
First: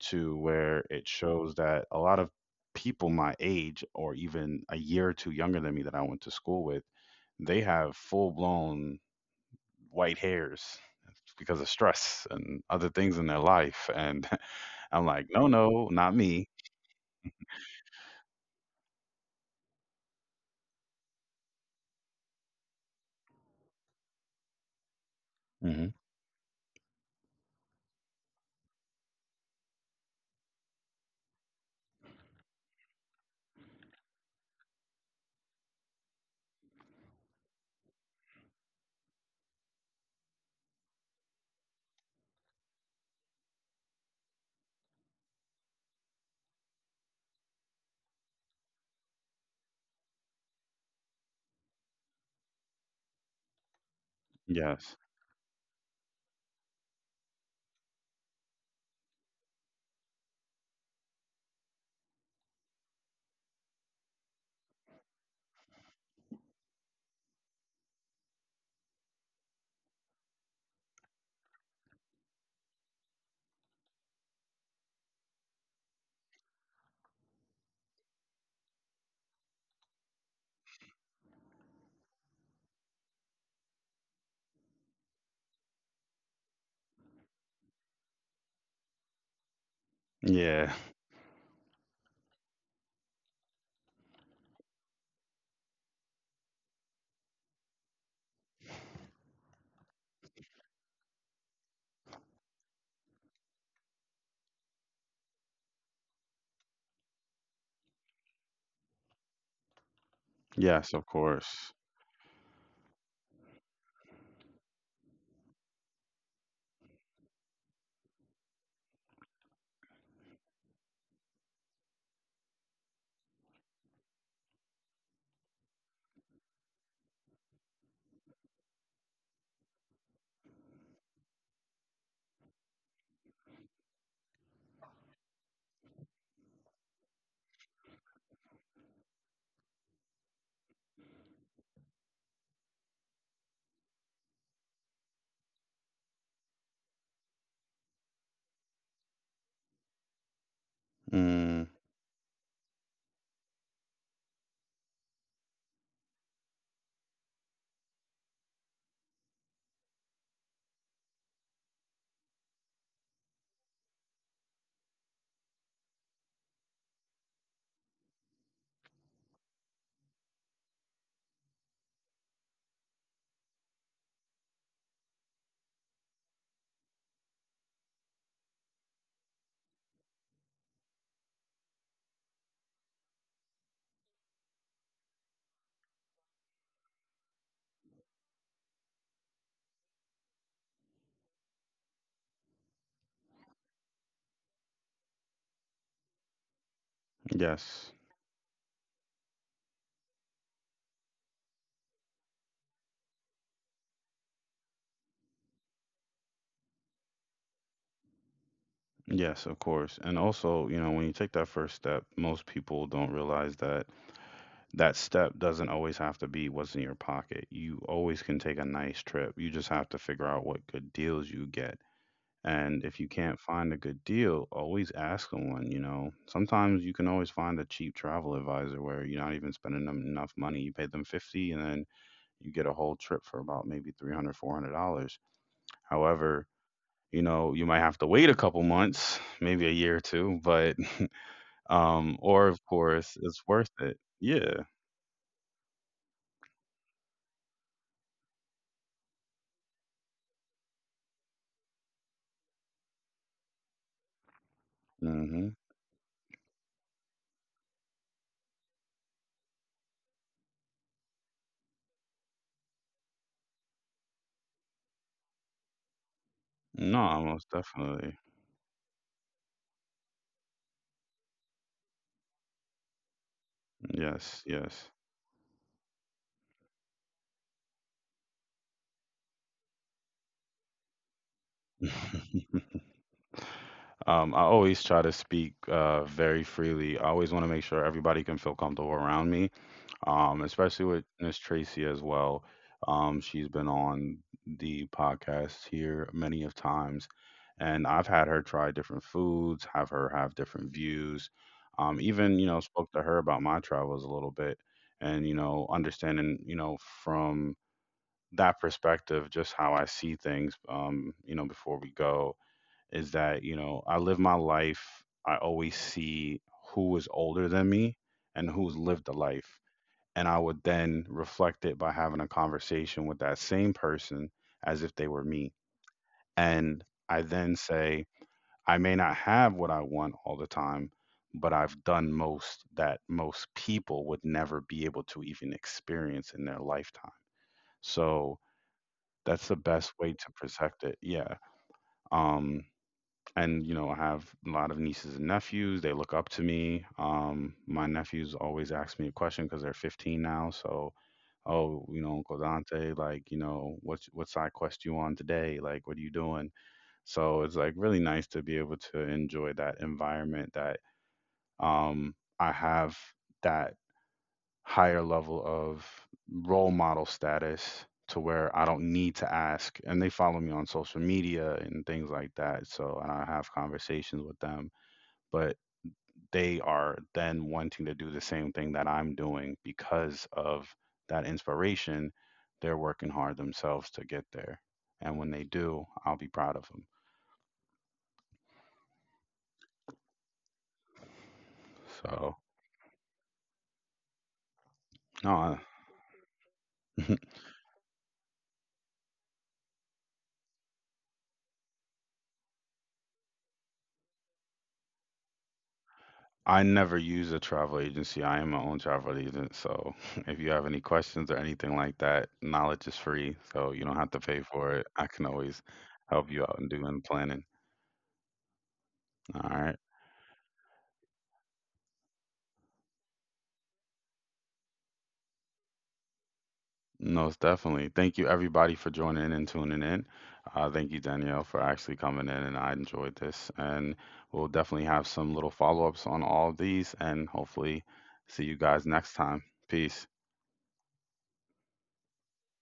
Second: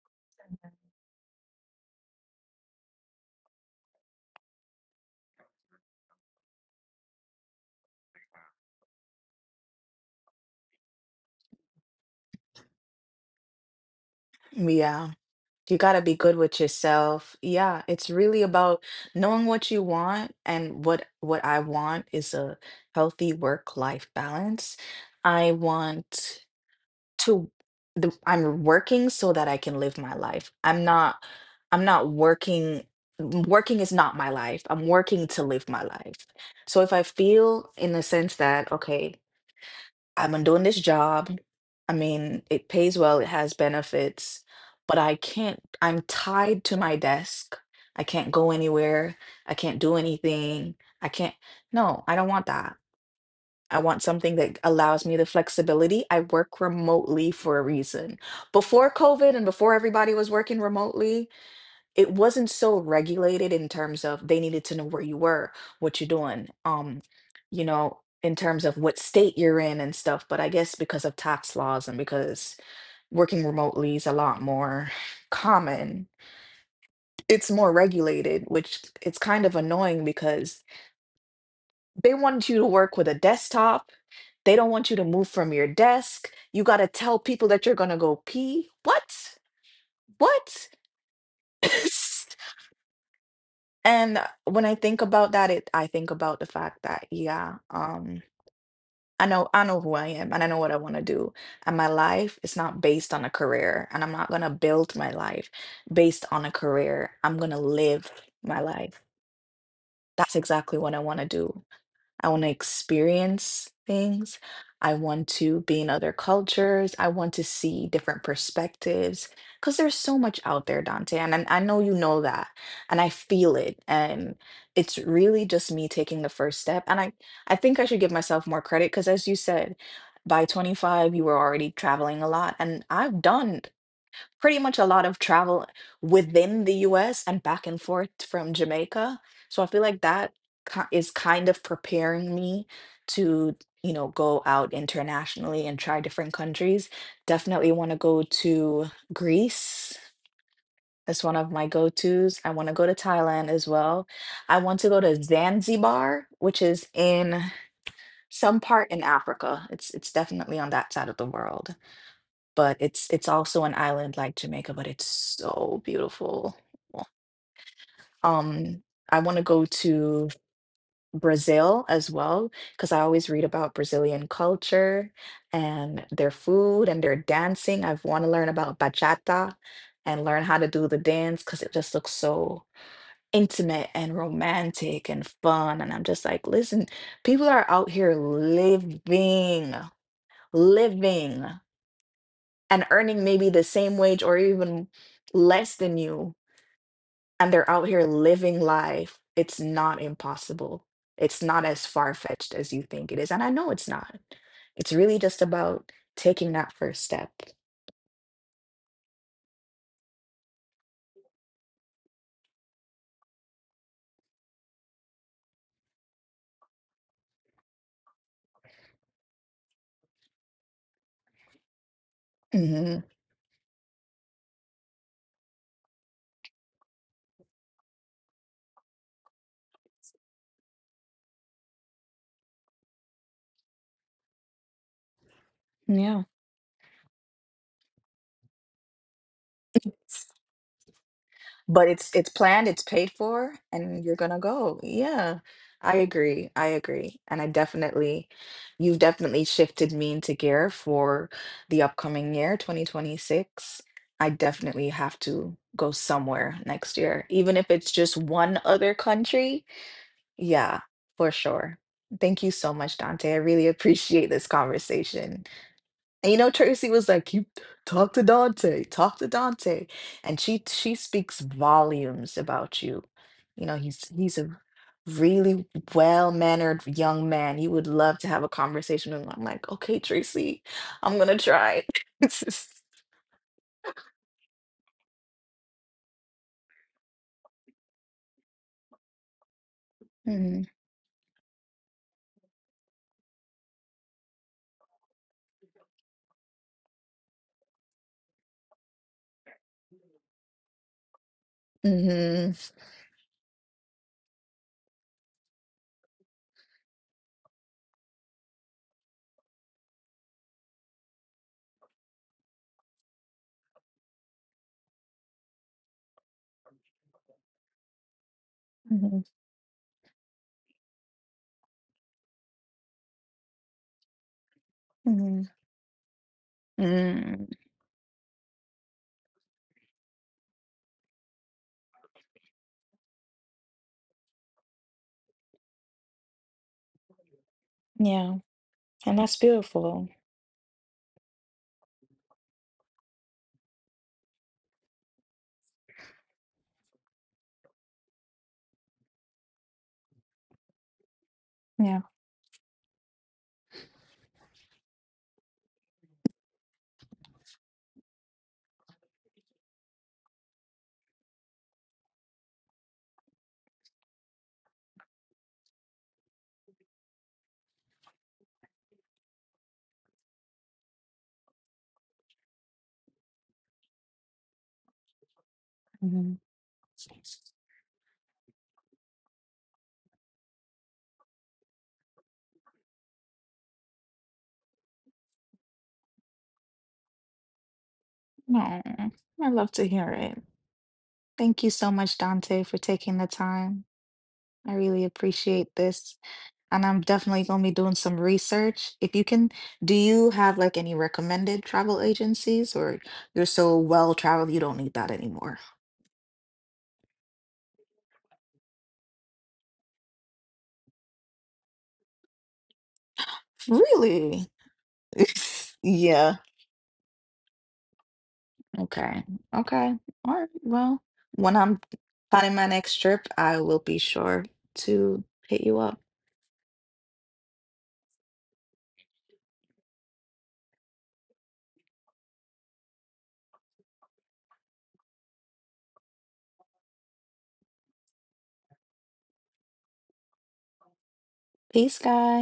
Speaker 1: to where it shows that a lot of people my age or even a year or two younger than me that I went to school with, they have full blown white hairs because of stress and other things in their life. And I'm
Speaker 2: Yeah.
Speaker 1: like, no,
Speaker 2: You
Speaker 1: no,
Speaker 2: got to
Speaker 1: not
Speaker 2: be good
Speaker 1: me.
Speaker 2: with yourself. Yeah, it's really about knowing what you want and what what I want is a healthy work-life balance. I
Speaker 1: Hmm.
Speaker 2: want to the, I'm working so that I can live my life. I'm not I'm not working working is not my life. I'm working to live my life. So if I feel in the sense that okay, I'm on doing this job. I mean, it pays well, it has benefits, but I can't, I'm tied to my desk. I can't go anywhere. I can't do anything. I can't, no, I don't want that. I want something that
Speaker 1: Yes.
Speaker 2: allows me the flexibility. I work remotely for a reason. Before COVID and before everybody was working remotely, it wasn't so regulated in terms of they needed to know where you were, what you're doing, um, you know, in terms of what state you're in and stuff. But I guess because of tax laws and because working remotely is a lot more common, it's more regulated, which it's kind of annoying because they want you to work with a desktop. They don't want you to move from your desk. You got to tell people that you're going to go pee. What?
Speaker 1: Yeah.
Speaker 2: What? And uh, when I think about that, it I think about the fact that yeah, um, I know I know who I am and I know what I want to do. And my life is not based on a career, and I'm not gonna build my life based on a career. I'm gonna live my life. That's exactly
Speaker 1: Yes, of
Speaker 2: what I want to
Speaker 1: course.
Speaker 2: do. I want to experience things. I want to be in other cultures. I want to see different perspectives because there's so much out there, Dante. And I, I know you know that. And I feel it. And it's really just me taking the first step. And I, I think I should give myself more credit because, as you said, by twenty-five, you were already traveling a lot. And I've done pretty much a lot of travel within the U S and back and forth from Jamaica. So I feel like that ki- is kind of preparing me to, you know, go out internationally and try different countries. Definitely want to go to Greece. That's one
Speaker 1: Mm,
Speaker 2: of my go-tos. I want to go to Thailand as well. I want to go to Zanzibar, which is in some part in Africa. It's it's definitely on that side of the world, but it's it's also an island like Jamaica, but it's so beautiful. Um, I want to go to Brazil as well because I always read about Brazilian culture and their food and their dancing. I've want to learn about bachata and learn how to do the dance because it just looks so intimate and romantic and fun. And I'm just like, listen, people are out here living, living, and earning maybe the same wage or even less than you, and they're
Speaker 1: yes.
Speaker 2: out here living life, it's not impossible. It's not as far fetched as you think it is. And I know it's not. It's really just about taking that first step.
Speaker 1: Yes, of course. And also, you know, when you take that first step, most people don't realize that that step doesn't always have to be what's in your pocket. You always can take a nice trip. You just have to figure out what good deals you get. And if you
Speaker 2: hmm
Speaker 1: can't find a good deal, always ask someone, you know. Sometimes you can always find a cheap travel advisor where you're not even spending them enough money. You pay them fifty, and then you get a whole trip for about maybe three hundred, four hundred dollars.
Speaker 2: Yeah.
Speaker 1: However, you know, you might have to wait a couple months, maybe a year or two, but
Speaker 2: But
Speaker 1: um,
Speaker 2: it's it's
Speaker 1: or of
Speaker 2: planned, it's
Speaker 1: course,
Speaker 2: paid
Speaker 1: it's
Speaker 2: for,
Speaker 1: worth it.
Speaker 2: and you're gonna
Speaker 1: Yeah.
Speaker 2: go. Yeah, I agree. I agree, and I definitely, you've definitely shifted me into gear for the upcoming year, twenty twenty-six. I definitely have
Speaker 1: Hmm.
Speaker 2: to go somewhere next year, even if it's just one other country. Yeah, for sure. Thank you so much, Dante. I really appreciate this conversation. And you know, Tracy
Speaker 1: No,
Speaker 2: was like,
Speaker 1: most
Speaker 2: "You
Speaker 1: definitely.
Speaker 2: talk to Dante, talk to Dante," and she she speaks volumes about you. You know, he's
Speaker 1: Yes,
Speaker 2: he's a
Speaker 1: yes.
Speaker 2: really well-mannered young man. You would love to have a conversation with him. I'm like, "Okay, Tracy, I'm gonna try." It's just,
Speaker 1: Um, I always try to speak uh, very freely. I always want to make sure everybody can feel comfortable around me, um,
Speaker 2: mm,
Speaker 1: especially with Miss Tracy as well. Um, she's been on the podcast here many of times, and I've had her try different foods, have her have different views, um, even you know
Speaker 2: mhm,
Speaker 1: spoke to her about my travels a little bit, and you know understanding you know from that perspective just how I see things, um, you know before we go is that you know I live my life. I always see who is older than me and who's lived a
Speaker 2: mhm,
Speaker 1: life, and I would then reflect it by having a conversation with that same person as if they were me.
Speaker 2: mhm,
Speaker 1: And I then
Speaker 2: mm.
Speaker 1: say, I may not have what I want all the time, but I've done most that most people would never be able to even experience in their lifetime. So
Speaker 2: Yeah, and
Speaker 1: that's the
Speaker 2: that's
Speaker 1: best way
Speaker 2: beautiful.
Speaker 1: to protect it. Yeah. Um, and you know I have a lot of nieces and nephews they look up to me um my nephews always ask me a question because they're fifteen now so oh you know
Speaker 2: Yeah.
Speaker 1: uncle dante like you know what what side quest you on today like what are you doing so it's like really nice to be able to enjoy that environment that um I have that higher level of role model status to where I don't need to ask and they follow me on social media and things like that so and I have conversations with them but
Speaker 2: Mhm.
Speaker 1: they are then wanting to do the same thing that I'm doing because of that inspiration. They're working hard themselves to get there. And when they do, I'll be proud of them.
Speaker 2: No, I love to hear it. Thank you so
Speaker 1: So,
Speaker 2: much, Dante, for taking the time. I really
Speaker 1: no, I,
Speaker 2: appreciate this. And I'm definitely going to be doing some research. If you can, do you have like any recommended travel agencies or you're so well traveled you don't need that anymore?
Speaker 1: I never use a travel agency. I am my own travel agent. So, if you have any questions or anything like that, knowledge is free. So, you don't have to pay
Speaker 2: Really?
Speaker 1: for it. I can always help you
Speaker 2: Yeah.
Speaker 1: out and do in doing planning.
Speaker 2: Okay.
Speaker 1: All right.
Speaker 2: Okay. All right. Well, when I'm planning my next trip, I will be sure to hit you up.
Speaker 1: Most definitely. Thank you, everybody, for joining and tuning in. Uh, thank you, Danielle, for actually coming in, and I enjoyed this. And we'll definitely have some little follow ups on all of these, and hopefully, see you guys next time. Peace.
Speaker 2: Peace, guys.